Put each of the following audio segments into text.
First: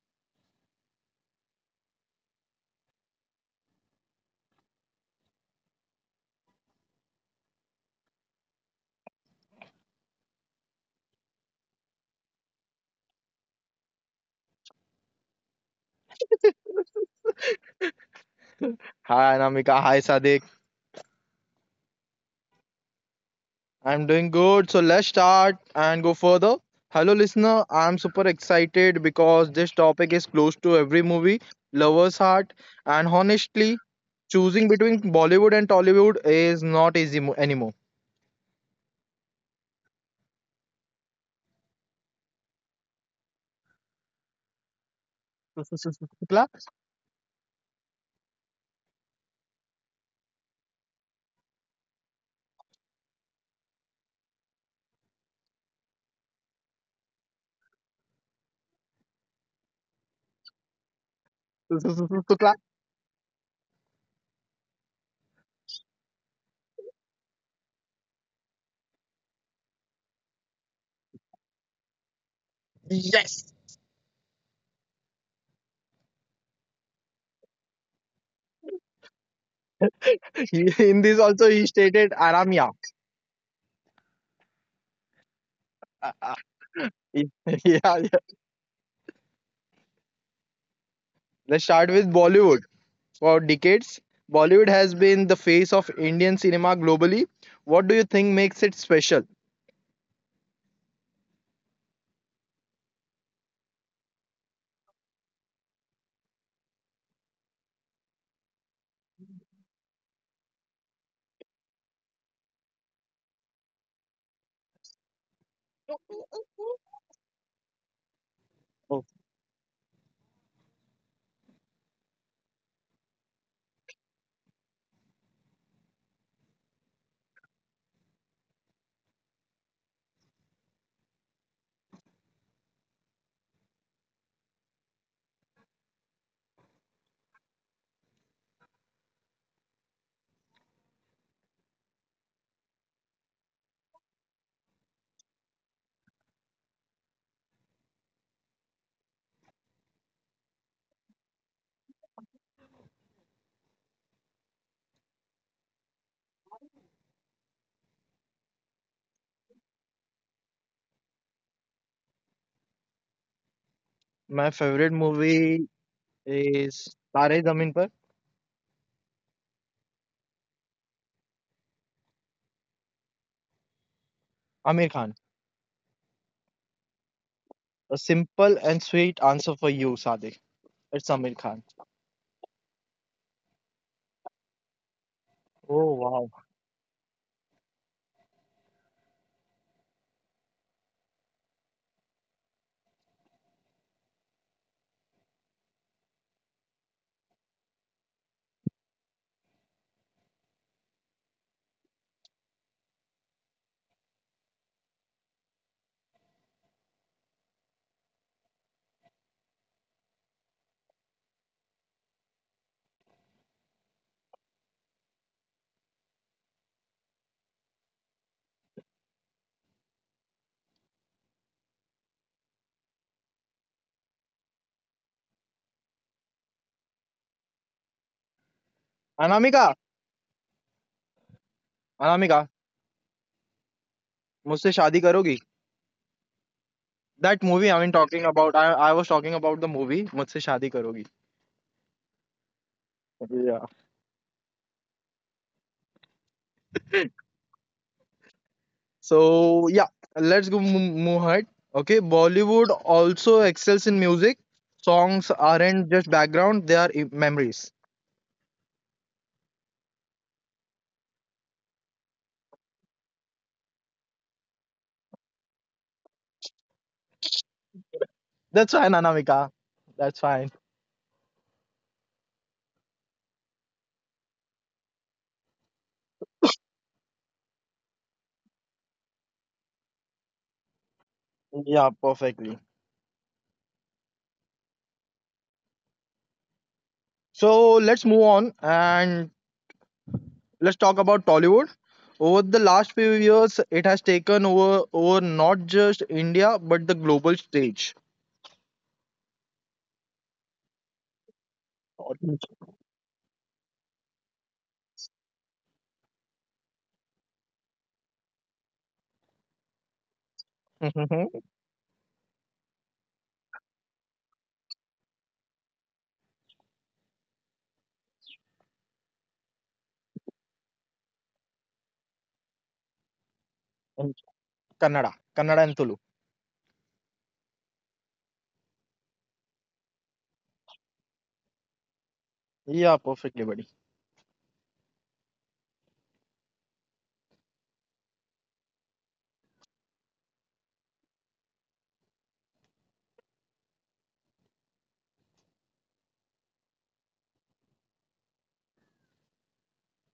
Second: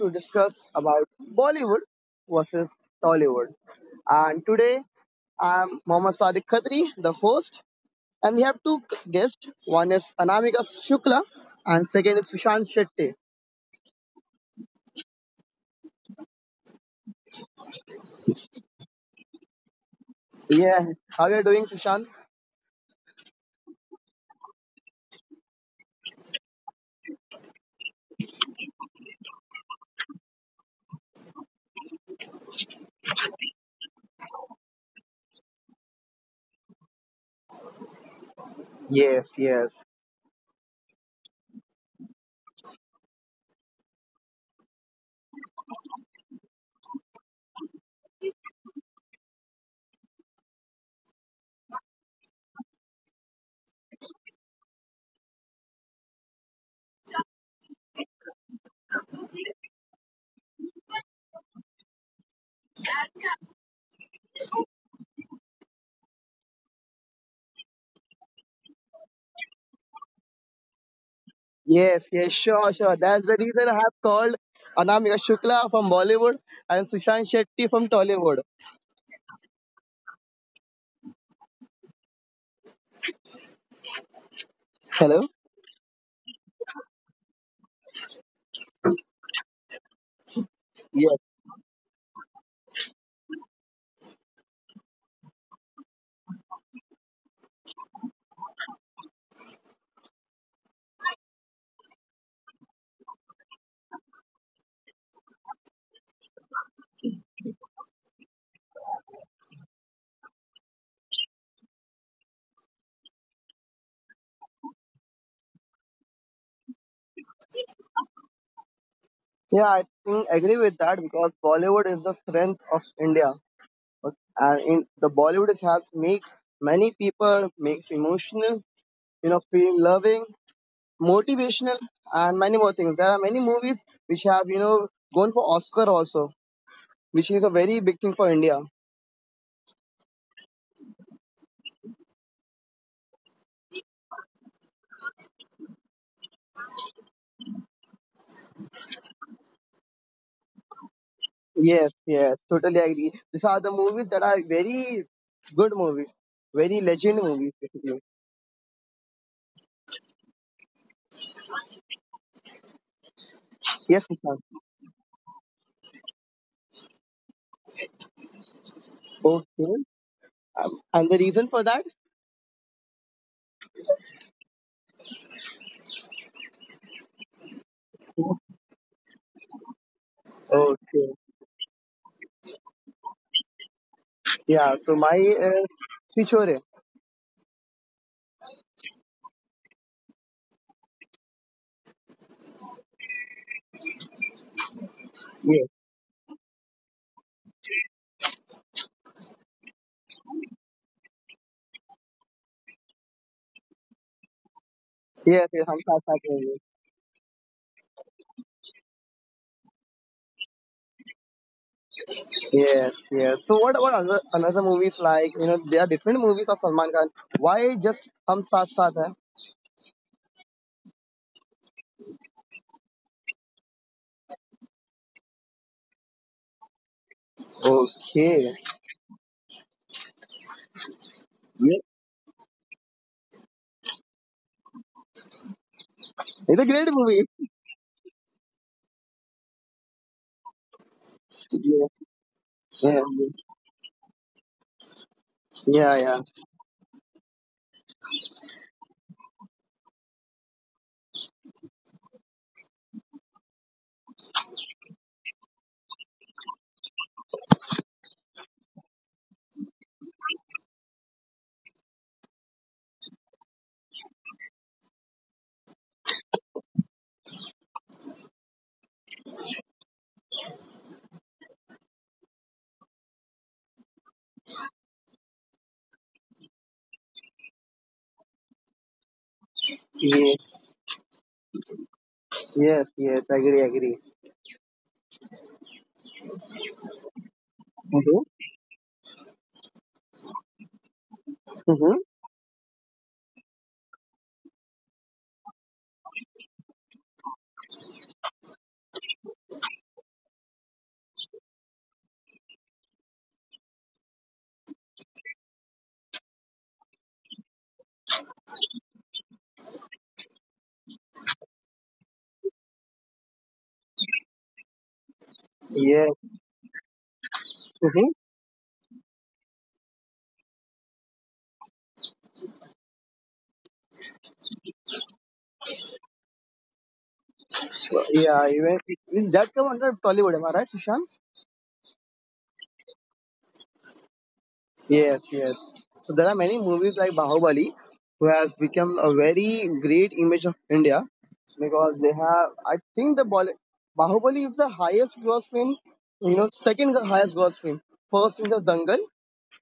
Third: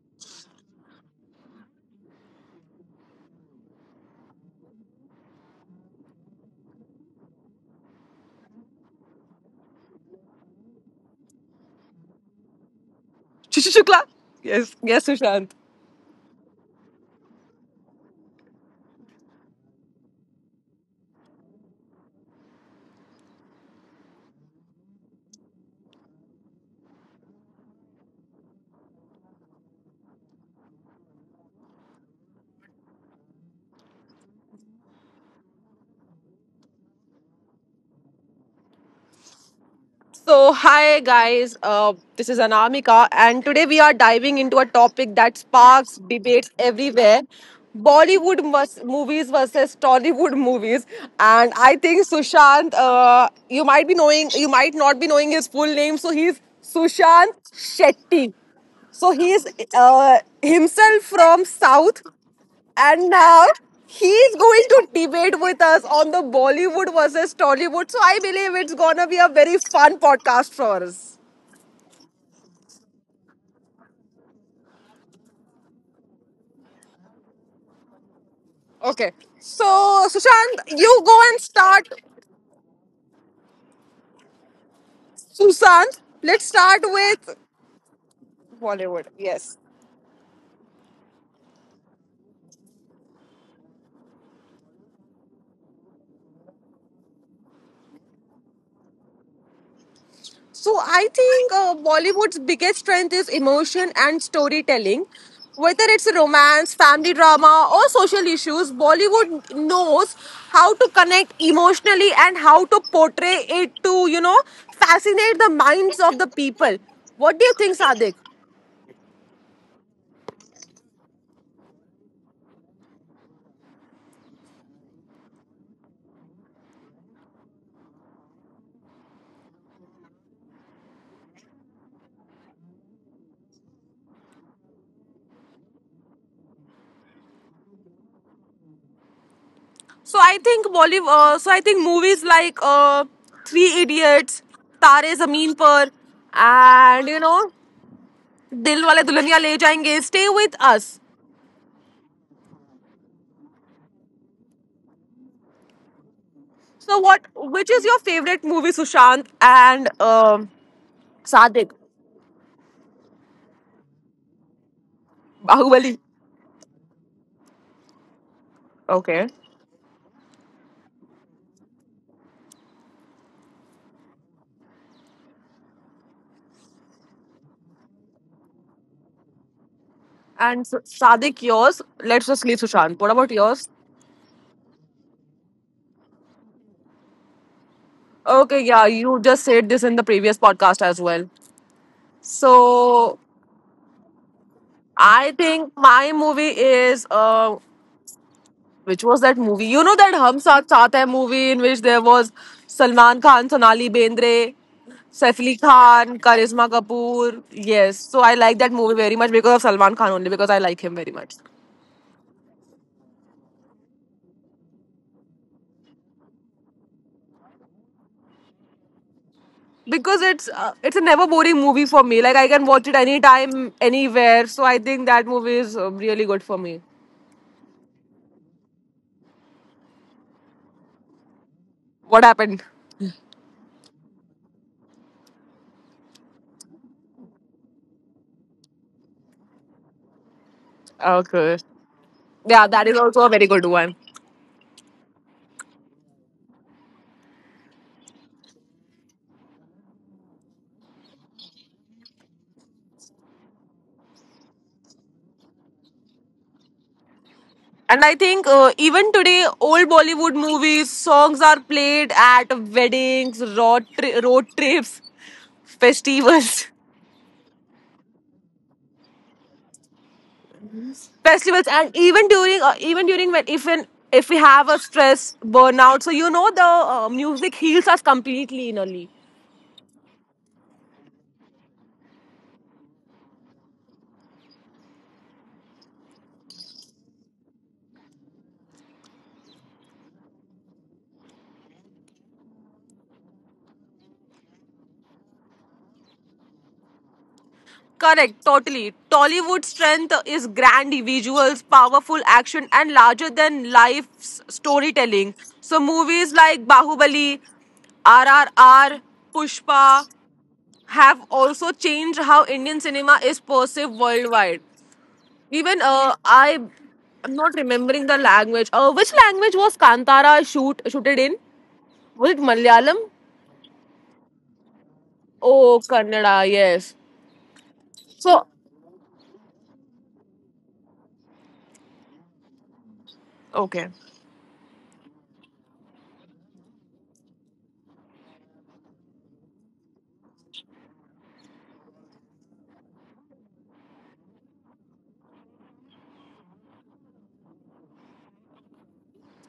to discuss about Bollywood versus Tollywood. And today I'm Mohammad Sadiq Khatri, the host, and we have two guests. One is Anamika Shukla, and second is Sushant Shetty. Shushi Shukla. Yes, yes, Sushant. Hi Anamika, hi Sadik. Yeah, how you are doing, Sushant? I'm doing good, so let's start and go further. Hello, listener. I'm super excited because this topic is close to every movie lover's heart, and honestly, choosing between Bollywood and Tollywood is not easy anymore. Yes, yes, So, hi guys, this is Anamika, and today we are diving into a topic that sparks Shukla? debates everywhere. Bollywood movies versus Tollywood movies. And I think Sushant, you might be knowing, you might not be knowing his full name, so he's Sushant Shetty. So he is himself from South. Shukla? And now he's going to debate with us on the Bollywood versus Tollywood. So I believe it's gonna be a very fun podcast for us. yes, yes. Sure, sure. That's the Yes. reason I have called Anamika Shukla from Bollywood and Sushant Shetty from Tollywood. Okay. So Sushant, you In go this and also he start. stated Aramya. Hello. Sushant, let's start yeah, with yeah. Bollywood. Yes. Yes. Let's start with Bollywood. For decades, Bollywood has been the face of Indian cinema globally. What do you think makes it special? So I think Bollywood's biggest strength is emotion and storytelling. Whether it's romance, family drama, or social issues, Bollywood knows how to connect emotionally and how to portray it to, you know, fascinate the minds of the people. What do you think, Sadik? Oh, Yeah, I think agree with that because Bollywood is the strength of India, and in the Bollywood has make many people makes emotional, feel loving, motivational, and many more things. There are many movies which have gone for Oscar also, which is a very big thing for India. So I think Bollywood. So I think movies like Three Idiots, Tare Zameen Par, and you know, Dil Wale Dulhania Le Jayenge stay with us. Yes, yes, totally agree. These are the movies that are very good movies, very So what? legend movies Which is your basically. favorite movie, Sushant and Sadik? my favorite Yes, Nishant. movie Bahubali. is Tare Zameen Par, Okay. Okay, and the reason for that? Amir Khan. A simple and sweet answer for you, Sadiq. It's Amir And S- Khan. Okay. Sadik, yours. Let's just leave Sushant. What about yours? Yeah, so Oh my wow. Chichore. Okay. Yeah, you just said this in the previous podcast as well. So I Yes, think my movie is which was that movie? You know that Hum Saath Saath Hai movie in which there was Salman Khan, Sonali Bendre, Saif yes, Ali yes. I'm South Khan, movie. Karisma Kapoor. Yes, so I like that movie very much because of Salman Khan only because I like him very much. Yes, yes. So what about another movies like there are different movies of Salman Khan. Why just Hum Saath Saath Hai? Because it's a never boring movie for me. Like I can watch it anytime, anywhere. So I think that movie is really good for me. Okay. Anamika, Anamika, Yes. What happened? मुझसे शादी करोगी? It's That a great movie movie. talking about. I was talking about the movie. मुझसे शादी करोगी? Okay. Yes. Yeah, Yeah. that Yeah. is also a very good one. Yeah. Yeah. So yeah, let's move ahead. Okay, Bollywood also excels in music. Songs aren't just background; they are memories. And I think even today, old Bollywood movies, songs are played at weddings, road, road trips, festivals, That's fine, Anamika. That's fine. festivals, and even during when if an, if we have a stress burnout, so you know the music heals us completely innerly. Yes. Yeah, perfectly. Yes. Yes. Agree. Agree. So let's move on Mm-hmm. and let's talk about Tollywood. Over the Mm-hmm. last few years, it has taken over not just India but the global stage. Correct, totally. Tollywood strength is grand visuals, powerful action, and larger than life storytelling. So movies like Bahubali, R R R, Pushpa, Mhm. have also changed how Indian cinema is perceived worldwide. Even Yes. I am not Mm-hmm. remembering the language. Which language was Kantara shooted in? Was it Malayalam? And Kannada, Kannada and Tulu. Oh, Kannada. Yes. Yeah. So Even that come under Tollywood, am I right, Sushant? Yeah, perfectly, buddy. okay. Yes, yes. So there are many movies like Bahubali who has become a very great image of India because they have, I think the Bahubali is the highest gross film, second highest gross film. First is the Dangal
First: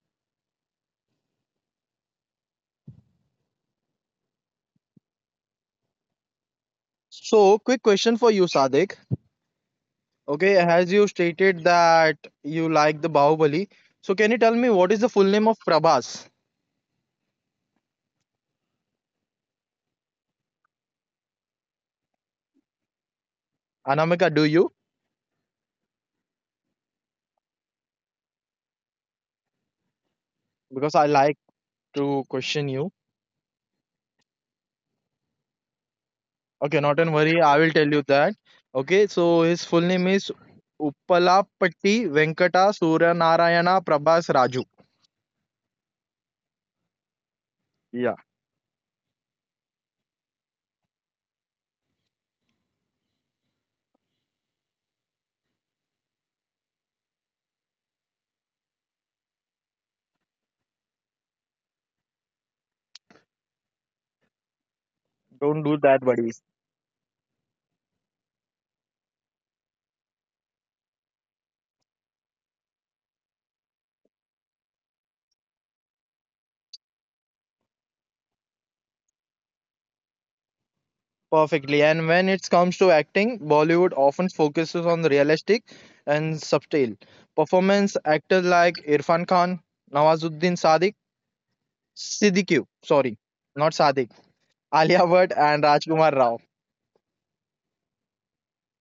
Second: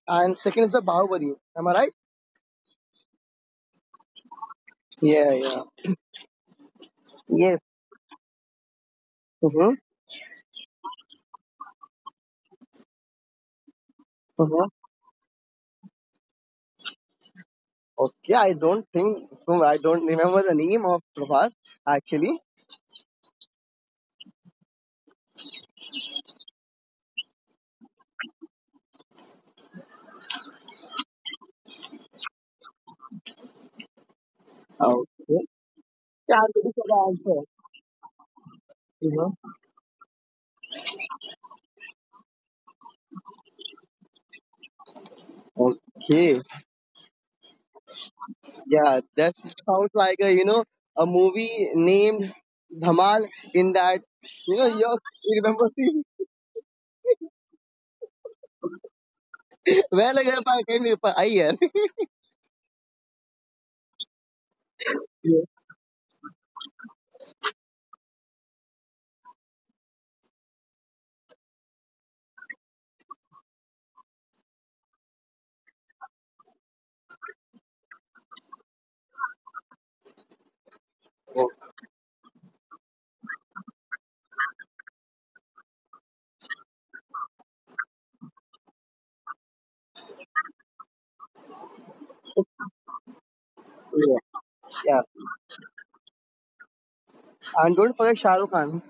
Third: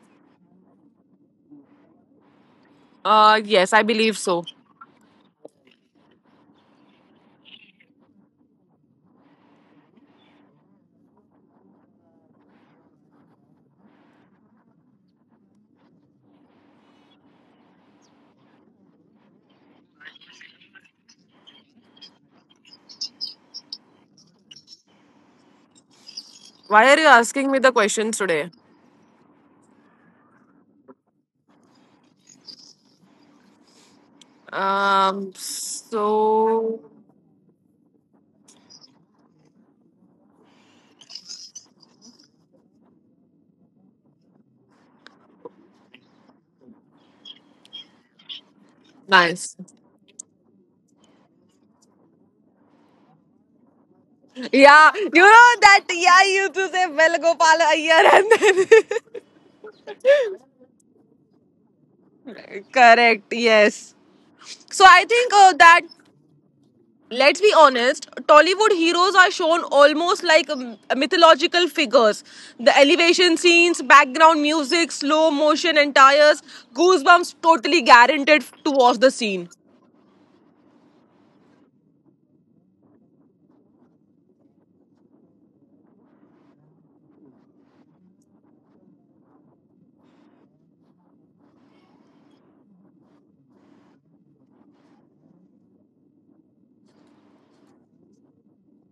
and second is the Bahubali. Am I right? Yes, I believe so. Yeah, yeah. Yes. So, quick question for you, Sadik. Mm-hmm. Okay, as you stated that you like the Bahubali, so can you tell me Mm-hmm. what is the full name of Prabhas? Okay, I don't think, so I don't remember the name of Prabhat actually. Anamika, do you? Why are you asking me the questions today? Because I like to question you. Okay. Yeah, I'm Okay, ready So not for and the worry, I answer. will tell you that. Okay, so You his full name is Uppalapatti Venkata Suryanarayana Prabhas Raju. know. Okay. Yeah, Yeah, that nice. sounds like a you know a movie named Dhamal. In that, you know, Yeah, you you you know remember that. scene Yeah, you used to say "Well, Gopal Iyer," and then where like if I came if I yeah. correct. Yes. So I think don't do that that, buddy. let's be honest, Tollywood heroes are shown almost like mythological figures. The elevation scenes, background music, slow motion entires, goosebumps totally guaranteed to watch the scene. Oh, Perfectly. And when it comes to acting, Bollywood often focuses on the realistic and subtle performance. Actors like Irfan Khan, Nawazuddin Sadiq. Siddiq, sorry, not yeah, Sadiq. yeah, Alia Bhatt and Rajkumar Rao. and don't forget Shah Rukh Khan.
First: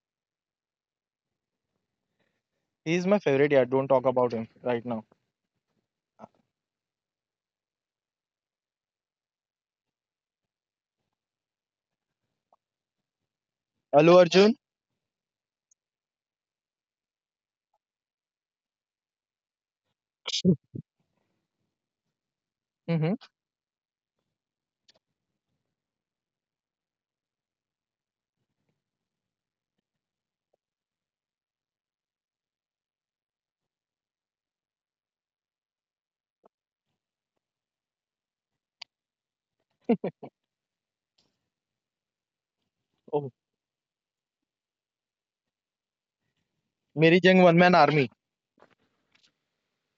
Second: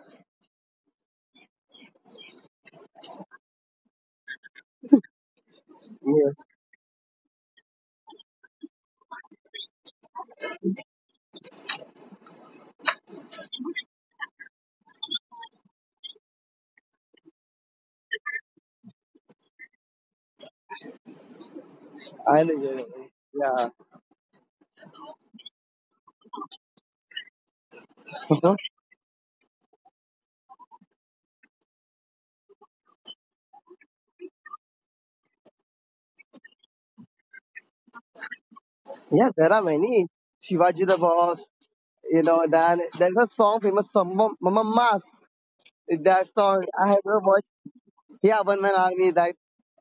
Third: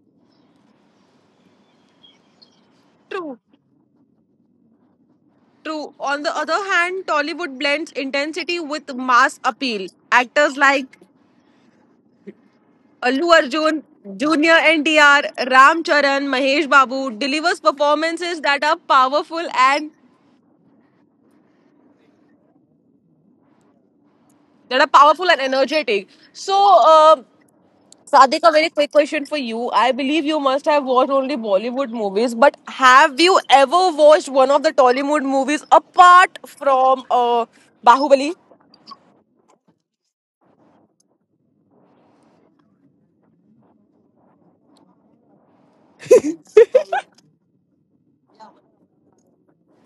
He's my True. favorite. Yeah, don't talk about him right now. True. On Yeah, the other hand, Tollywood blends intensity with mass appeal. Actors like Allu Arjun, Allu Arjun. Junior NTR, Ram Charan, Mahesh Babu delivers performances that are powerful and and yeah, Mm-hmm. yeah, energetic. So uh, Sadik, a very quick question for you. I believe you must have watched only Bollywood movies, but have you ever watched one of the Tollywood movies apart from Bahubali? yeah. There are many Shivaji the Boss. You know, then Oh, there's a song famous song Mama Mask. That song I have Meri never Jang One watched. Man Army. Yeah, One Man Army. That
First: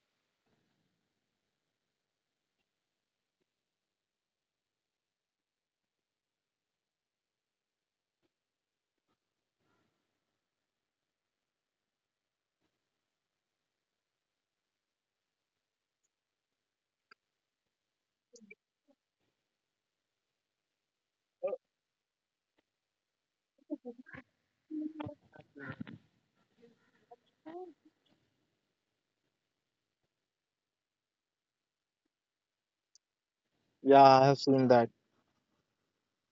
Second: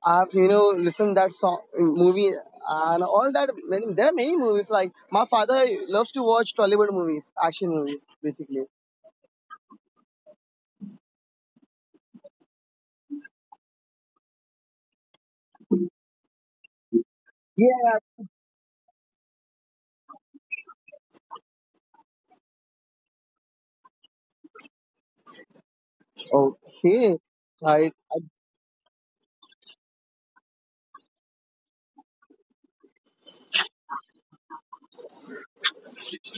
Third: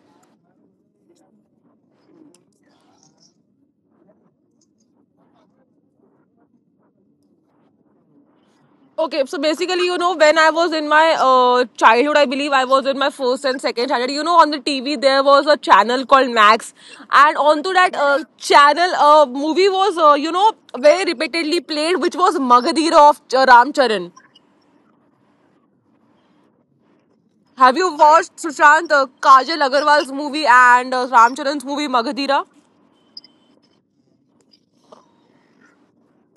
I've listened that song movie and all that. Many, there are many movies. Like my father loves to watch Tollywood movies, action movies, basically. Okay, so basically, you know, when I was in my childhood, I believe I was in my first and second standard. You know, on the TV there was a channel called Max, and onto that Yeah. Channel, a movie was you know very repeatedly played, which was Magadira of Ram Charan. Okay. Have I, you I watched Sushant Kajal Agarwal's movie and Ram Charan's movie Magadira? Yeah, I have seen that.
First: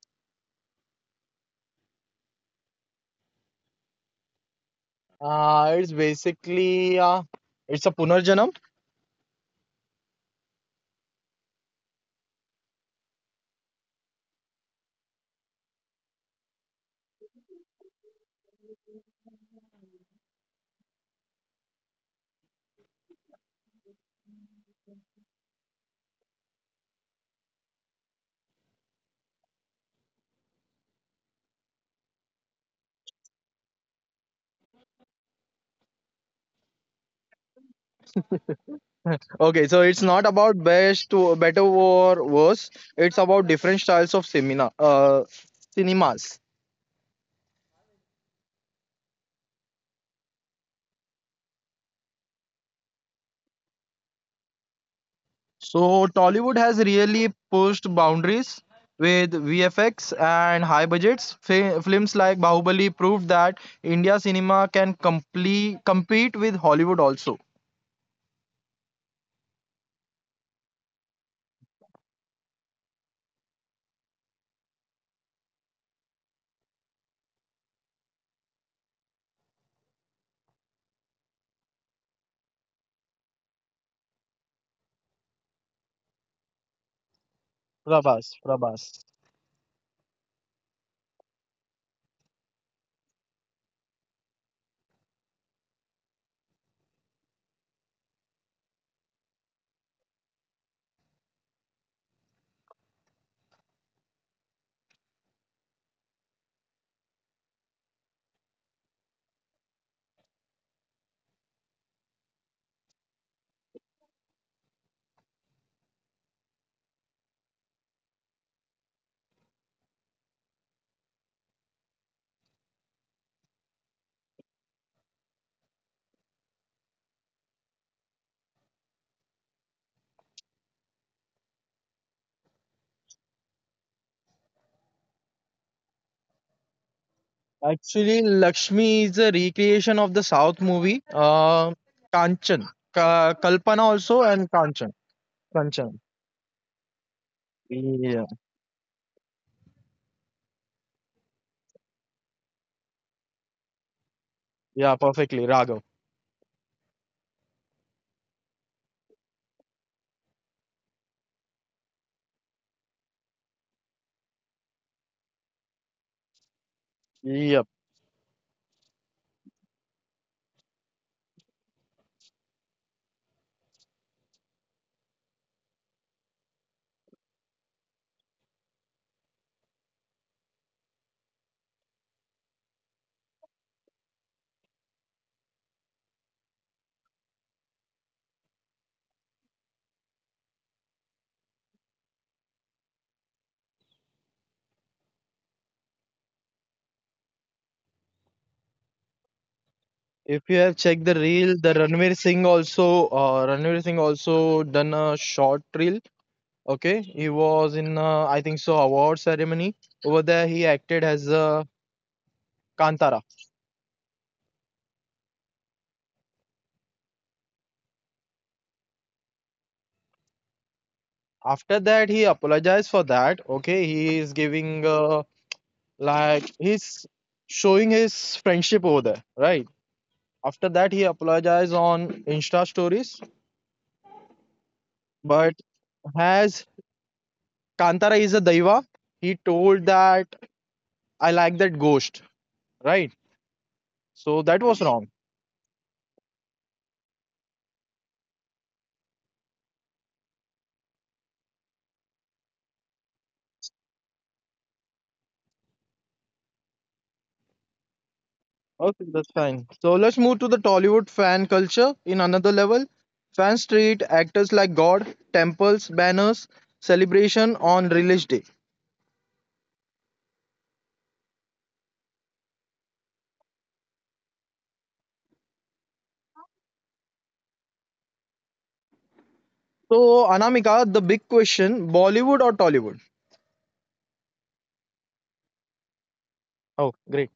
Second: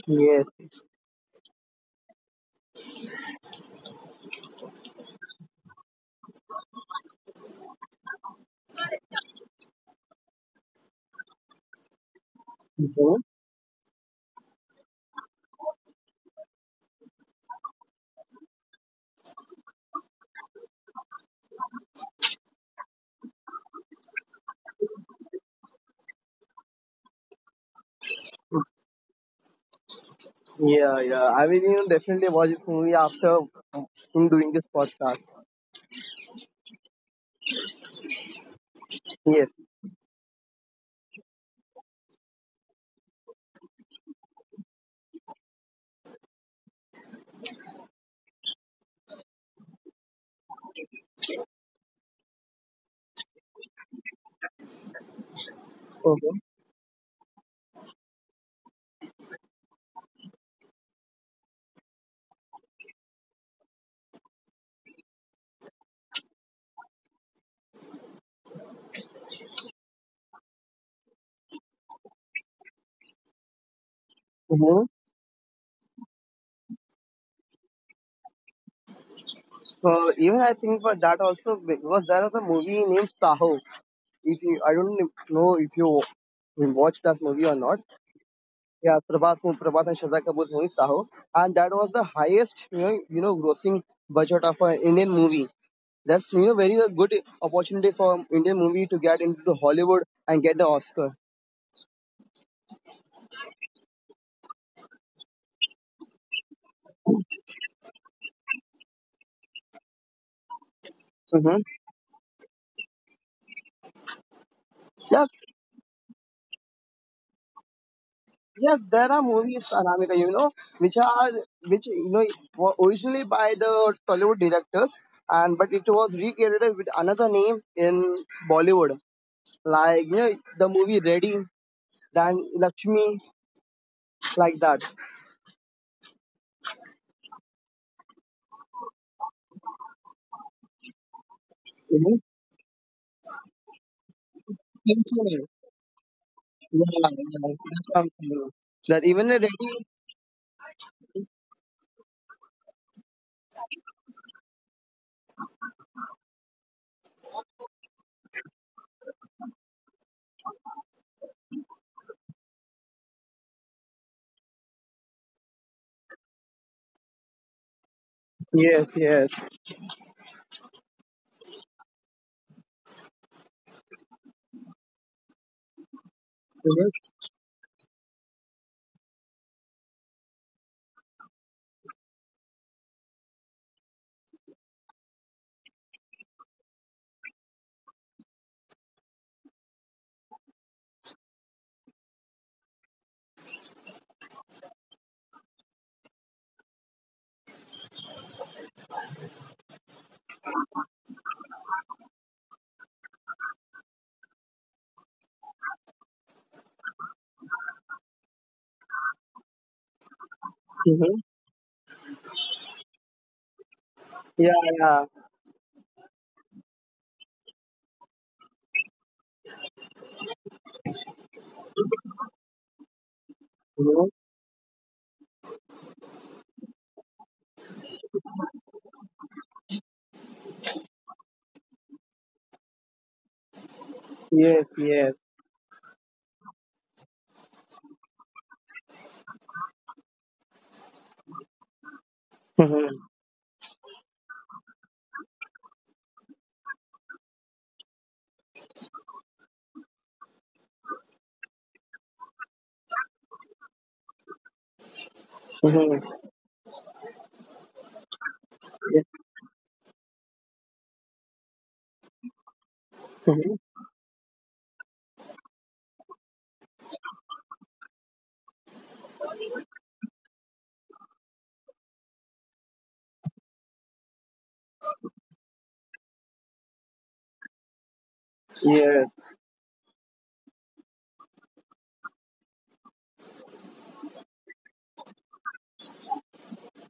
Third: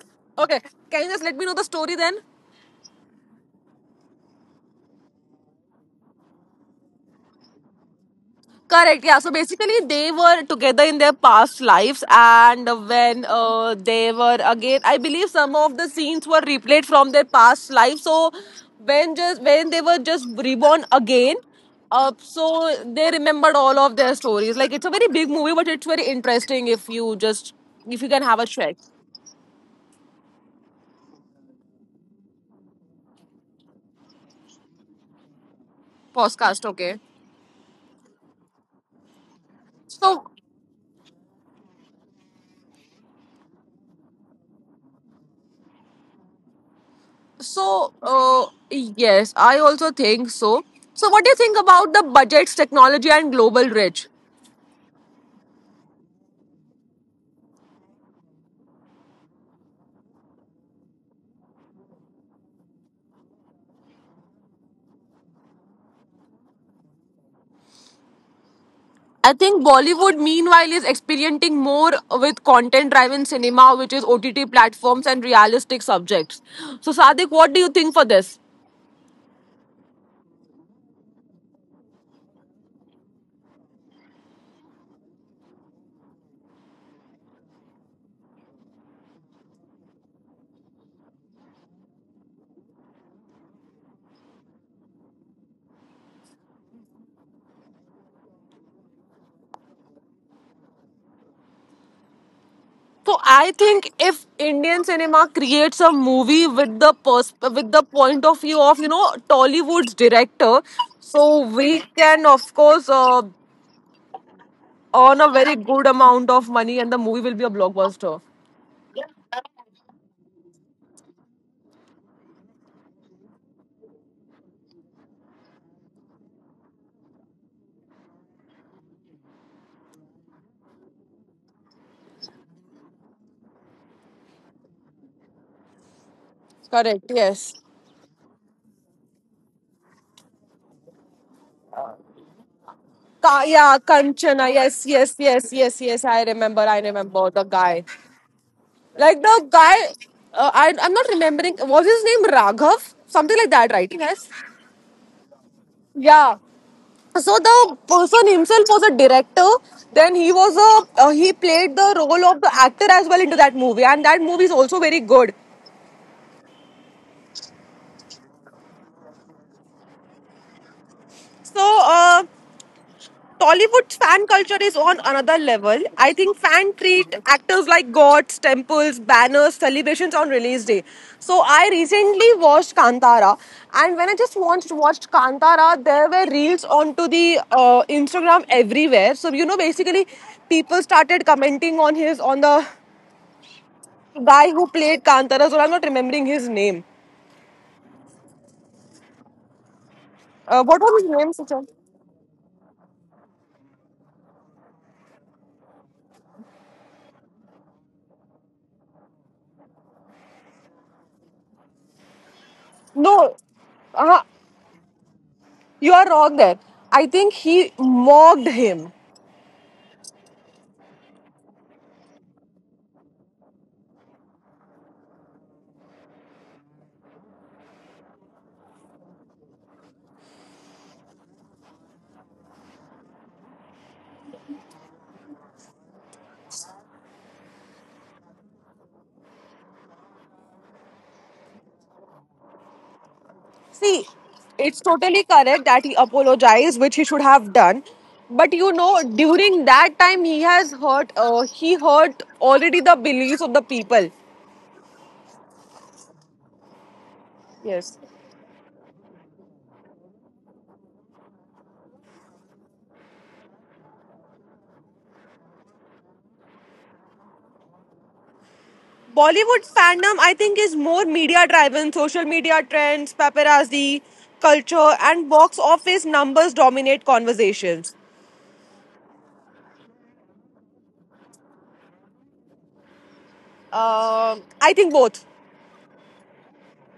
yes. Okay, can you just let me know the story then? It's basically it's a Punarjanam. Correct, yeah. So basically, they were together in their past lives, and when Mhm. They were again, I believe some of the scenes were replayed from their past life. So when they were just reborn again, so they remembered all of their stories. Like it's a very big movie, but it's very interesting if you just if you can have a check Yeah, yeah. I will definitely watch this movie after him doing this podcast. podcast. Okay, Yes. Okay, so it's so not about best, or better or worse. It's about different styles of cinemas. Yes, I also think so. So, what do you think about the budgets, technology, and global reach? So Okay. Tollywood has really pushed boundaries with VFX and high budgets. Films like Bahubali proved that India cinema can compete with Hollywood also. I think Bollywood, meanwhile, is experimenting more with content driven cinema, which is OTT Hmm. platforms and realistic subjects. So, Sadiq, what do you think for this? So even I think for that also because there was a movie named Saho. If you, I don't know if you watched that movie or not. Prabhas, Prabhas. Yeah, Prabhas and Shraddha Kapoor's movie Saho, and that was the highest grossing budget of an Indian movie. That's very a good opportunity for Indian movie to get into the Hollywood and get the Oscar. So I think if Indian cinema creates a movie with the with the point of view of you know Tollywood's director, so Mm-hmm. we can of course earn Yes, a very good amount of money and the movie will be a blockbuster. yes, there are movies, Anamika, which are which were originally by the Tollywood directors, and but it was recreated with another name in Bollywood, like the movie Ready, then Lakshmi, like that. Correct, yes. Actually, Lakshmi is a recreation of the South movie, Kanchan, Yeah, Kalpana also, and Kanchana. Yes, Kanchan. yes, Thinking. yes, yes, Kanchan. yes. I Yeah, yeah, remember the that's guy. what I'm Yeah, saying. That Like even the the guy, ready. I'm not remembering. Was his name Raghav? Something like that, right? Yes. yeah, perfectly, Raghav. Yeah. So the person himself was a director. Then he was a he played the role of the actor as well into that movie, and that movie is also very good. Yep. Yes, yes. So. uh, Tollywood fan culture is on another level. I think fan Mm-hmm. treat actors like gods, temples, banners, celebrations on release day. So I recently watched Kantara, and when I just watched Kantara, there were reels onto the Instagram everywhere. So you know, basically, people started commenting on his on the guy who played Kantara. So I'm not remembering his name. If you What have was his checked the name, Sachin? reel, the Ranveer Singh also done a short reel. Okay, he was in, I think so, award ceremony. Over there, he acted Mm-hmm. as uh, Kantara. No, uh, Yeah, yeah. you are wrong there. I think he mocked him. After that, he apologized for that. Okay, Hmm. he is giving like he's showing his friendship over there, right? After that, he apologized on Insta stories. Yes, yes. But as Kantara is a daiva, he told that I like that ghost, right? hmm See, So that was it's wrong. totally correct that he apologized, which he should have done. But you know, during that time, he has hurt. He hurt already the beliefs of the people. hmm Yes. Okay, that's Yes, fine. So let's move to the Tollywood fan culture in another level. Fan street, actors like God, temples, banners, celebration on release day. Bollywood fandom, I think, is more media driven, social media trends, paparazzi, culture, and box office numbers dominate conversations. yes. So Anamika, the big question, Bollywood or Tollywood? Um, I think both. Oh, great.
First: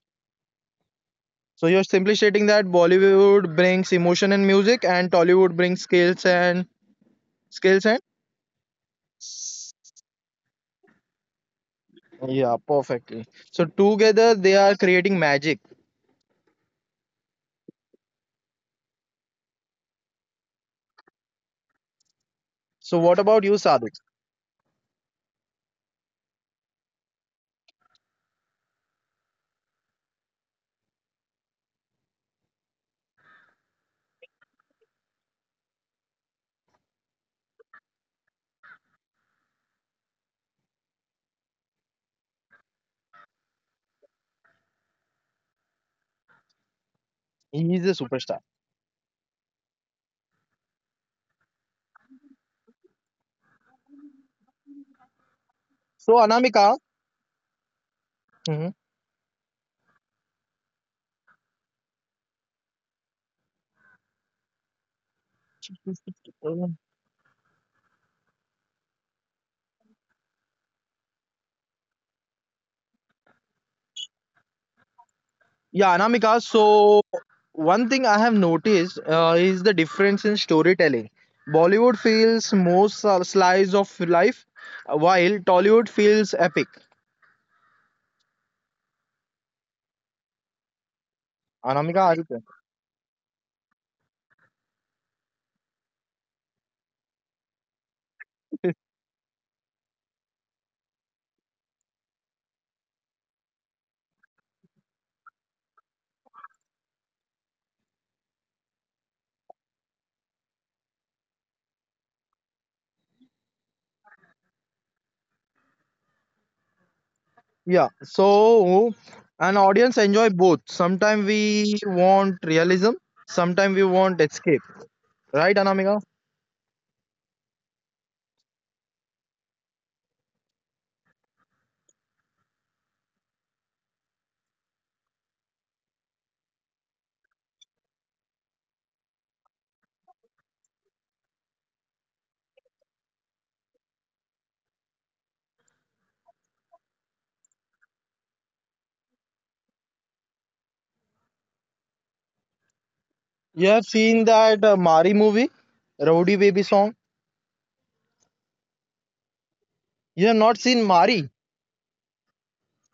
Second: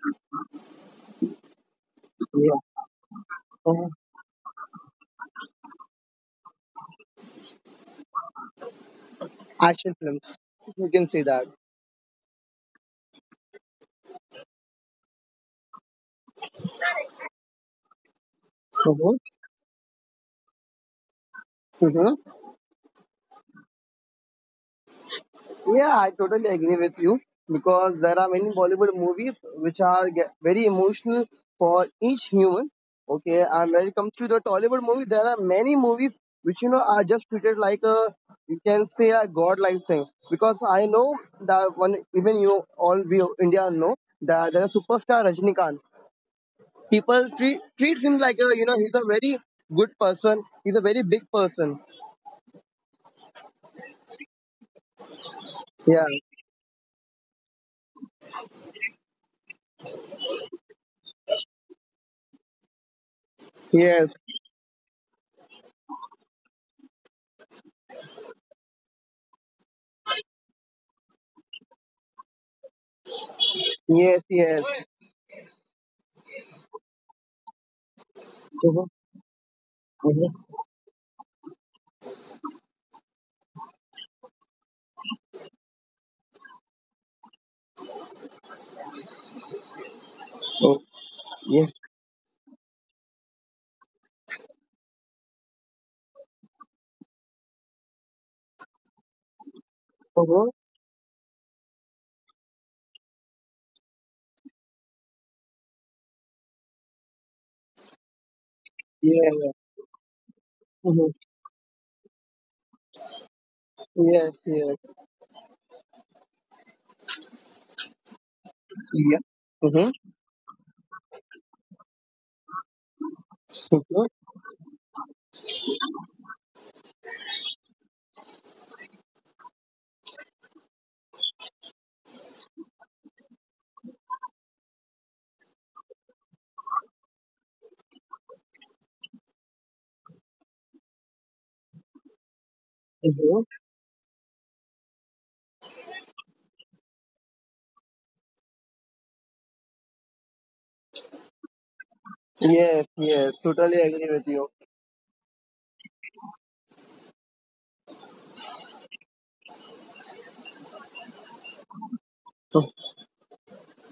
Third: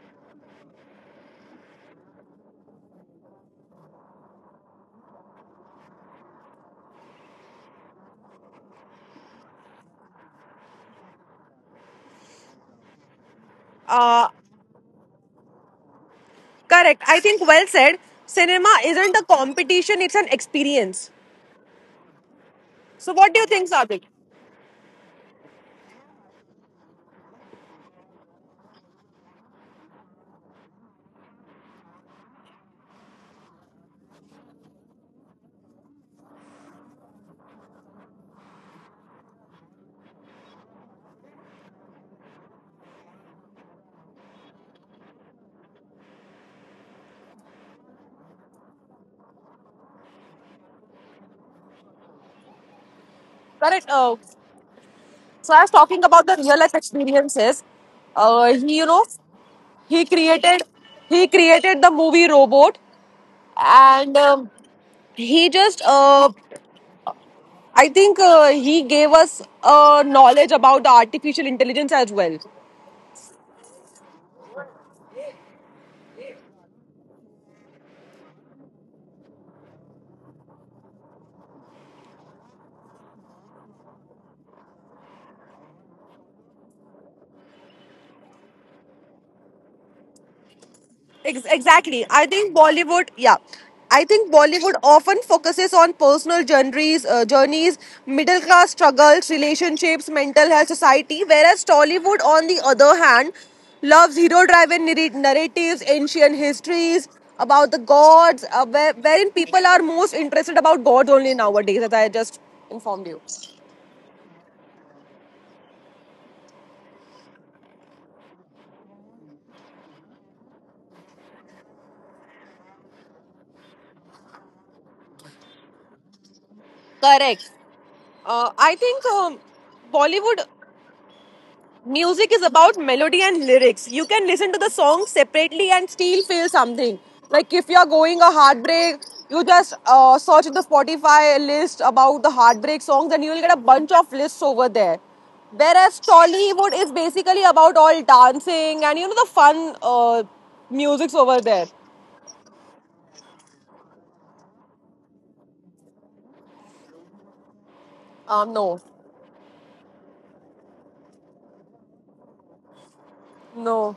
So you're simply stating Yeah. that Bollywood Mhm. brings emotion and music and Tollywood brings skills and Action films. You can see that. yeah, perfectly. So Uh, together they are creating magic. correct. I think well said. Cinema Mm-hmm. isn't a competition, it's an experience. Mm-hmm. So So, what what do you about you, think, Sadik? Sadik? Yeah, I totally agree with you because there are many Bollywood movies which are very emotional for each human. Okay, and when it comes to the Tollywood movie, there are many movies which are just treated like a you can say a godlike thing because I know that one even you all we India know that there is superstar Rajnikant. People treat He treats is him a like a superstar. He's a very good person. He's a very big person. Correct. So I was Yeah. talking about the So real life Anamika, experiences. He, you know, he created he created the movie Robot, Yes. and he just mm. I think he gave us knowledge about the artificial intelligence as well. Yes. Yes. Yeah, Anamika. So one thing I have Mhm. noticed uh, is the difference in storytelling. Bollywood feels more slice of life, while Tollywood feels epic. Mhm. Yes. Exactly. I Anamika, are think you there? Bollywood, yeah. I think Bollywood often focuses on personal journeys, middle class struggles, relationships, Uh-huh. mental health, society, whereas Tollywood, on the other hand, loves hero driven narratives, ancient histories about the gods, wherein Yeah. people are most interested about gods Mm-hmm. only nowadays, as I just informed you. Yes, yes. Yeah. Yeah. So an Mm-hmm. audience enjoy both. Sometimes we want realism, sometimes we want escape. Right, Anamika? Correct. I think Bollywood music is about melody and lyrics. You can listen to the song separately and still feel something. Like if you're going a heartbreak, you just search the Spotify list about the heartbreak songs and you'll Mm-hmm. get a bunch of lists over there. Whereas Tollywood is basically about all dancing and you know the fun musics over there. Yes, yes. Totally You agree have with you. seen that Mari movie, Rowdy Baby song. No, You have not seen Mari. No, no.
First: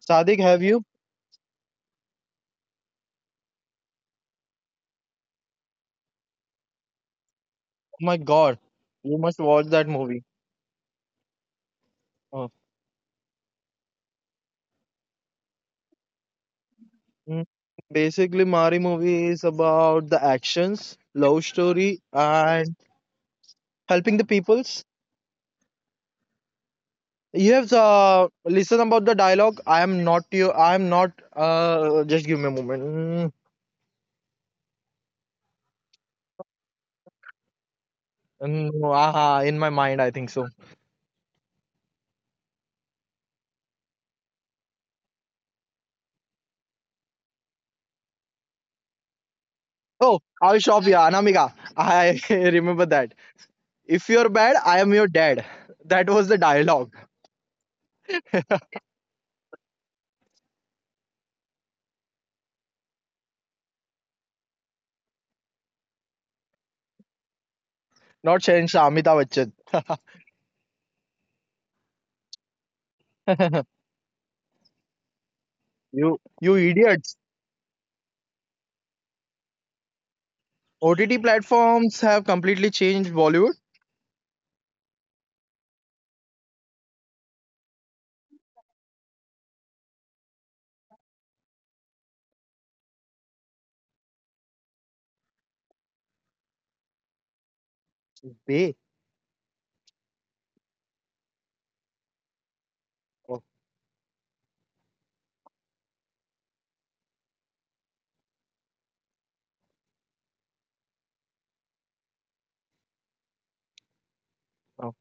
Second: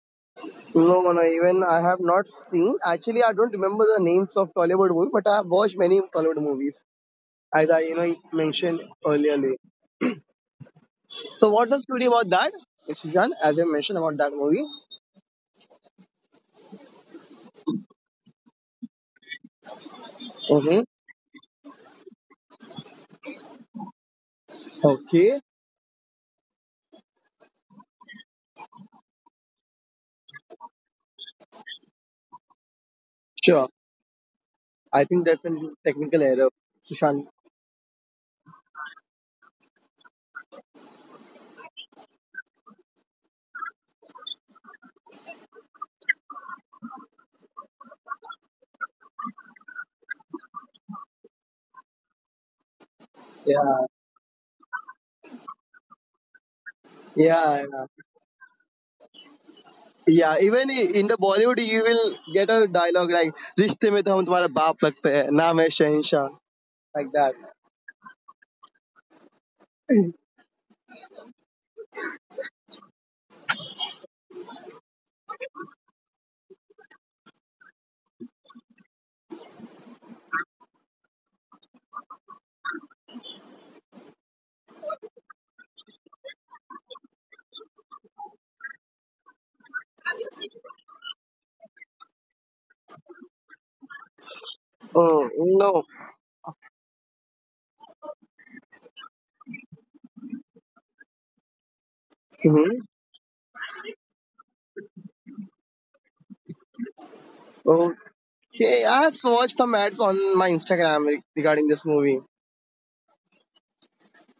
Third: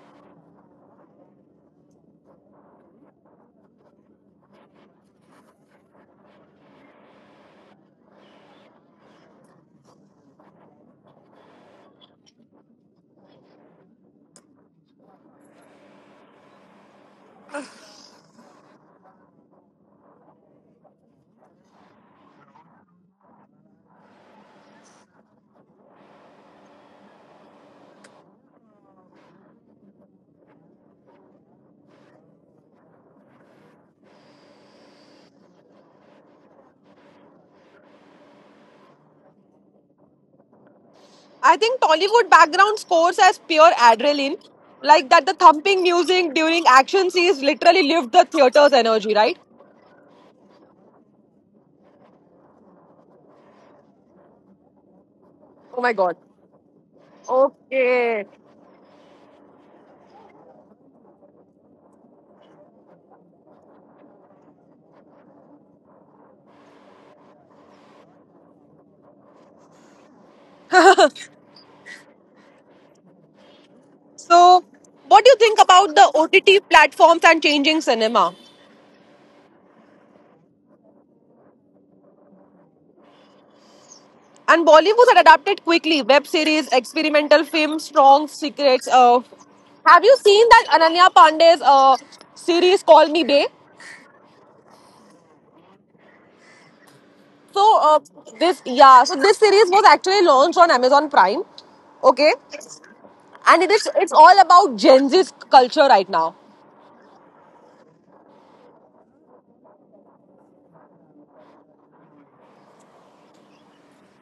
Sadik, have you? no, no, even I have not seen. Actually, I don't remember the names of Tollywood movies, but I have watched many Tollywood movies, as I, Oh my God, mentioned you must earlier. watch that movie. So, what was story about Oh. that? It's Sujan, as I mentioned about that movie. Mm. Basically, Mari movie is about the Mm-hmm. actions, love story, and helping the peoples. Okay, You have listen about the dialogue. I am not you. I am not. Just give me a sure. moment. I think that's a technical error, Sushant. Mm, no, aha, in my mind, I think so. I think Tollywood background scores as pure adrenaline, like that the thumping music during action scenes literally lift the theater's energy, right? Oh, I'll shop you, Anamika. I remember that. Yeah, If you're bad, I am your dad. Oh my That was god. the dialogue, yeah, yeah. Okay. Yeah, even in the Bollywood, you will get a dialogue like "रिश्ते में तो हम तुम्हारा बाप लगते हैं, नाम है शहंशाह," like that. not Shansha Amitabh Bachchan. So, what do you think you about the idiots. OTT platforms and changing cinema? OTT platforms have completely changed Bollywood. And Bollywood had adapted quickly web series, experimental films, strong secrets. Have you seen that Ananya Pandey's series Call Me Bay? Oh, no. So, They, yeah, so this series was actually launched on Amazon Prime. Okay, Hmm. oh, and it's all about Gen Z culture right now. Okay, I have watched some ads on my Instagram regarding this movie. oh.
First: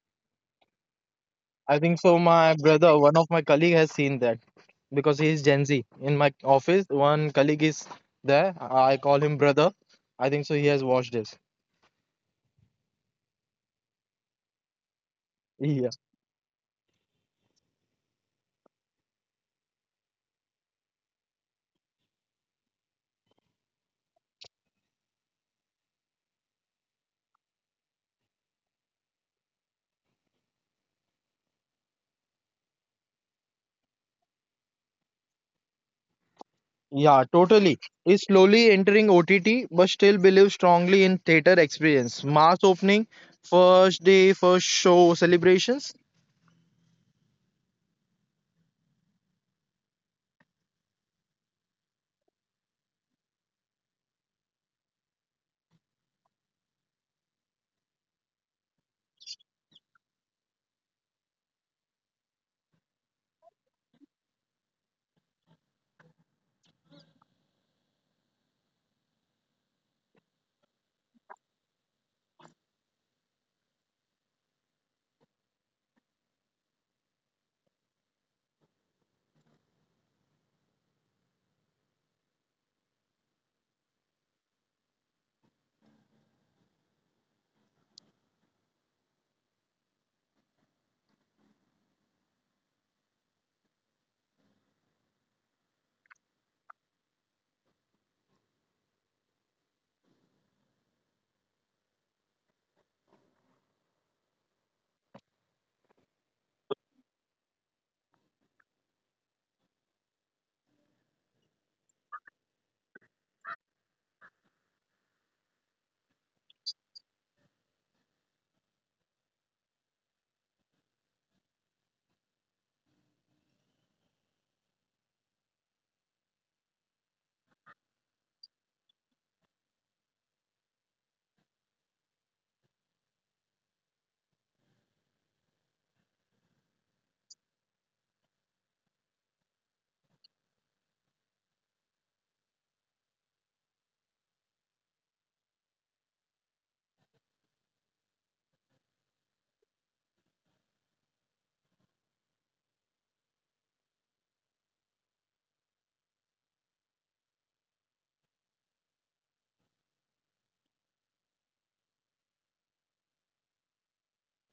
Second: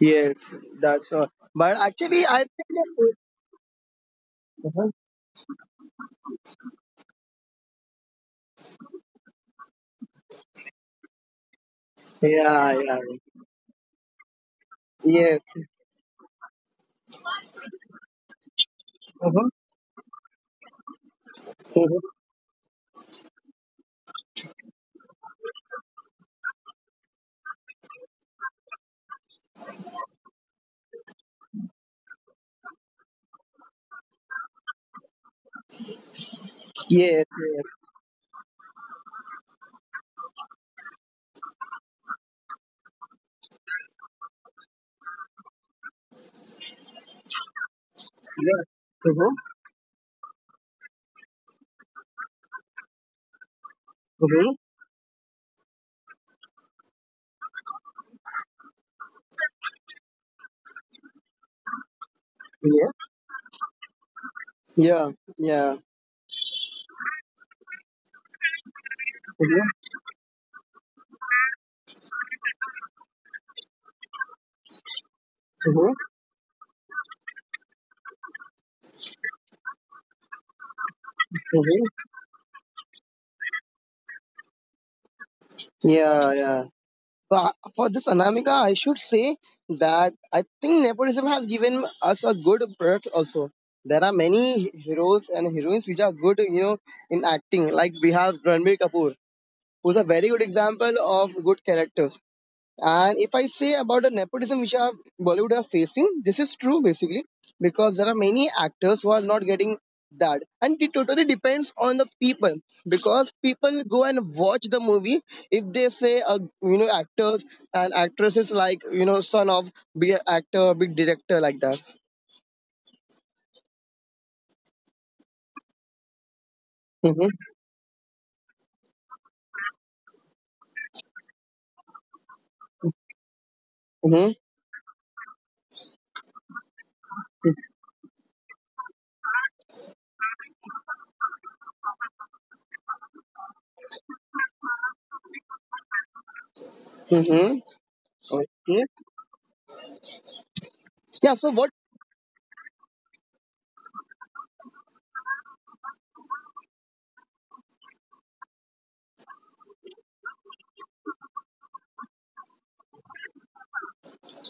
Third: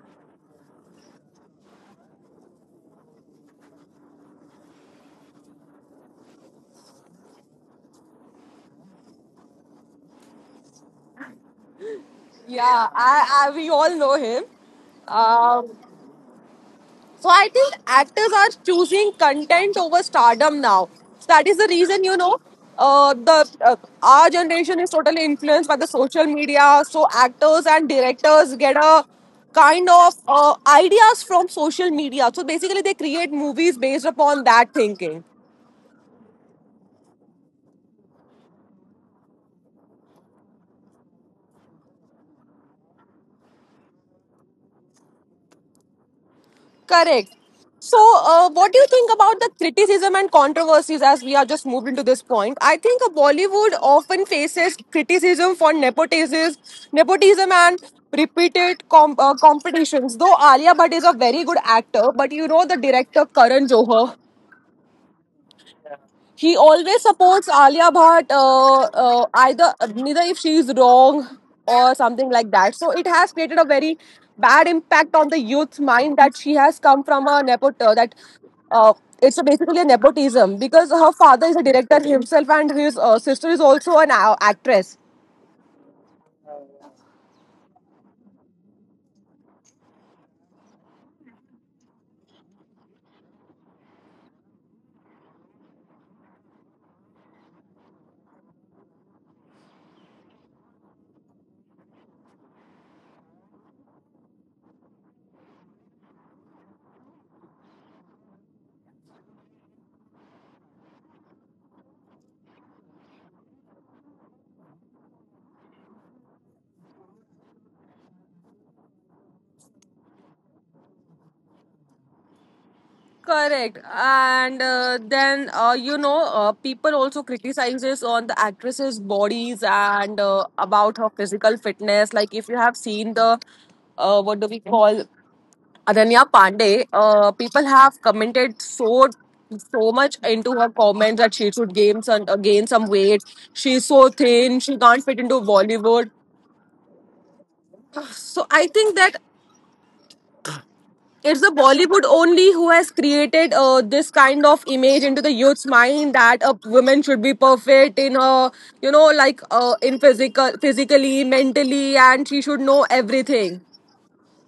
Yes, that's all. But I think so. actually, I My brother, one think. of my colleague, has seen that Uh-huh. because he is Gen Z. In my office, one colleague is there. I call him brother. I think so. He has watched this. Yeah, Yeah, yeah. I we all know him. Yes. Um, Yeah, so I think actors are choosing Uh-huh. content over stardom now. So that is the reason Uh-huh. you know the our generation is totally influenced by the social media. So actors and directors get a kind of ideas from social media. So basically, they create movies based upon that thinking. Yes. yeah, Yes. totally. He's slowly entering OTT, but still believes strongly in theater experience, mass opening, first day, first show celebrations. Correct. So, Yeah. what do you think Uh-huh. about the criticism and controversies as we are just moved into this point? I think Bollywood often Uh-huh. faces criticism for nepotism, nepotism and repeated competitions. Though Alia Bhatt is a very good actor, but you know the Yeah. director Karan Johar Yeah. Yeah. he always supports Alia Bhatt, Uh-huh. either neither if she is wrong or something like that. So it has created a very bad impact on the youth's Uh-huh. mind that she has come from a nepot that uh, it's a basically a nepotism because her father is a director Uh-huh. himself and his sister is also an actress. Yeah. Yeah. So for this Anamika, I should say that I think nepotism has given us a good product also. There are many heroes and heroines which are good, in acting. Like we have Ranbir Kapoor, who's a very good example of good characters. And if I say about the nepotism which our Bollywood are facing, this is true basically because there are many actors who are not getting that, and it totally depends on the people because people go and watch the movie. If they say, actors and actresses like son of big actor, big director like that. Correct. And you know, people also Mm-hmm, criticizes on the actress's bodies and about her physical fitness. Like, if you have seen the, mm-hmm, what do we call, Ananya Pandey, people have commented so much into her comments that she should gain gain some weight. She's so thin. She can't fit into Bollywood. mm-hmm. So I Okay. think that Yeah. it's So the what? Bollywood only who has created this kind of image into the youth's mind that a woman should be perfect in her, in physically, mentally, and she should know everything,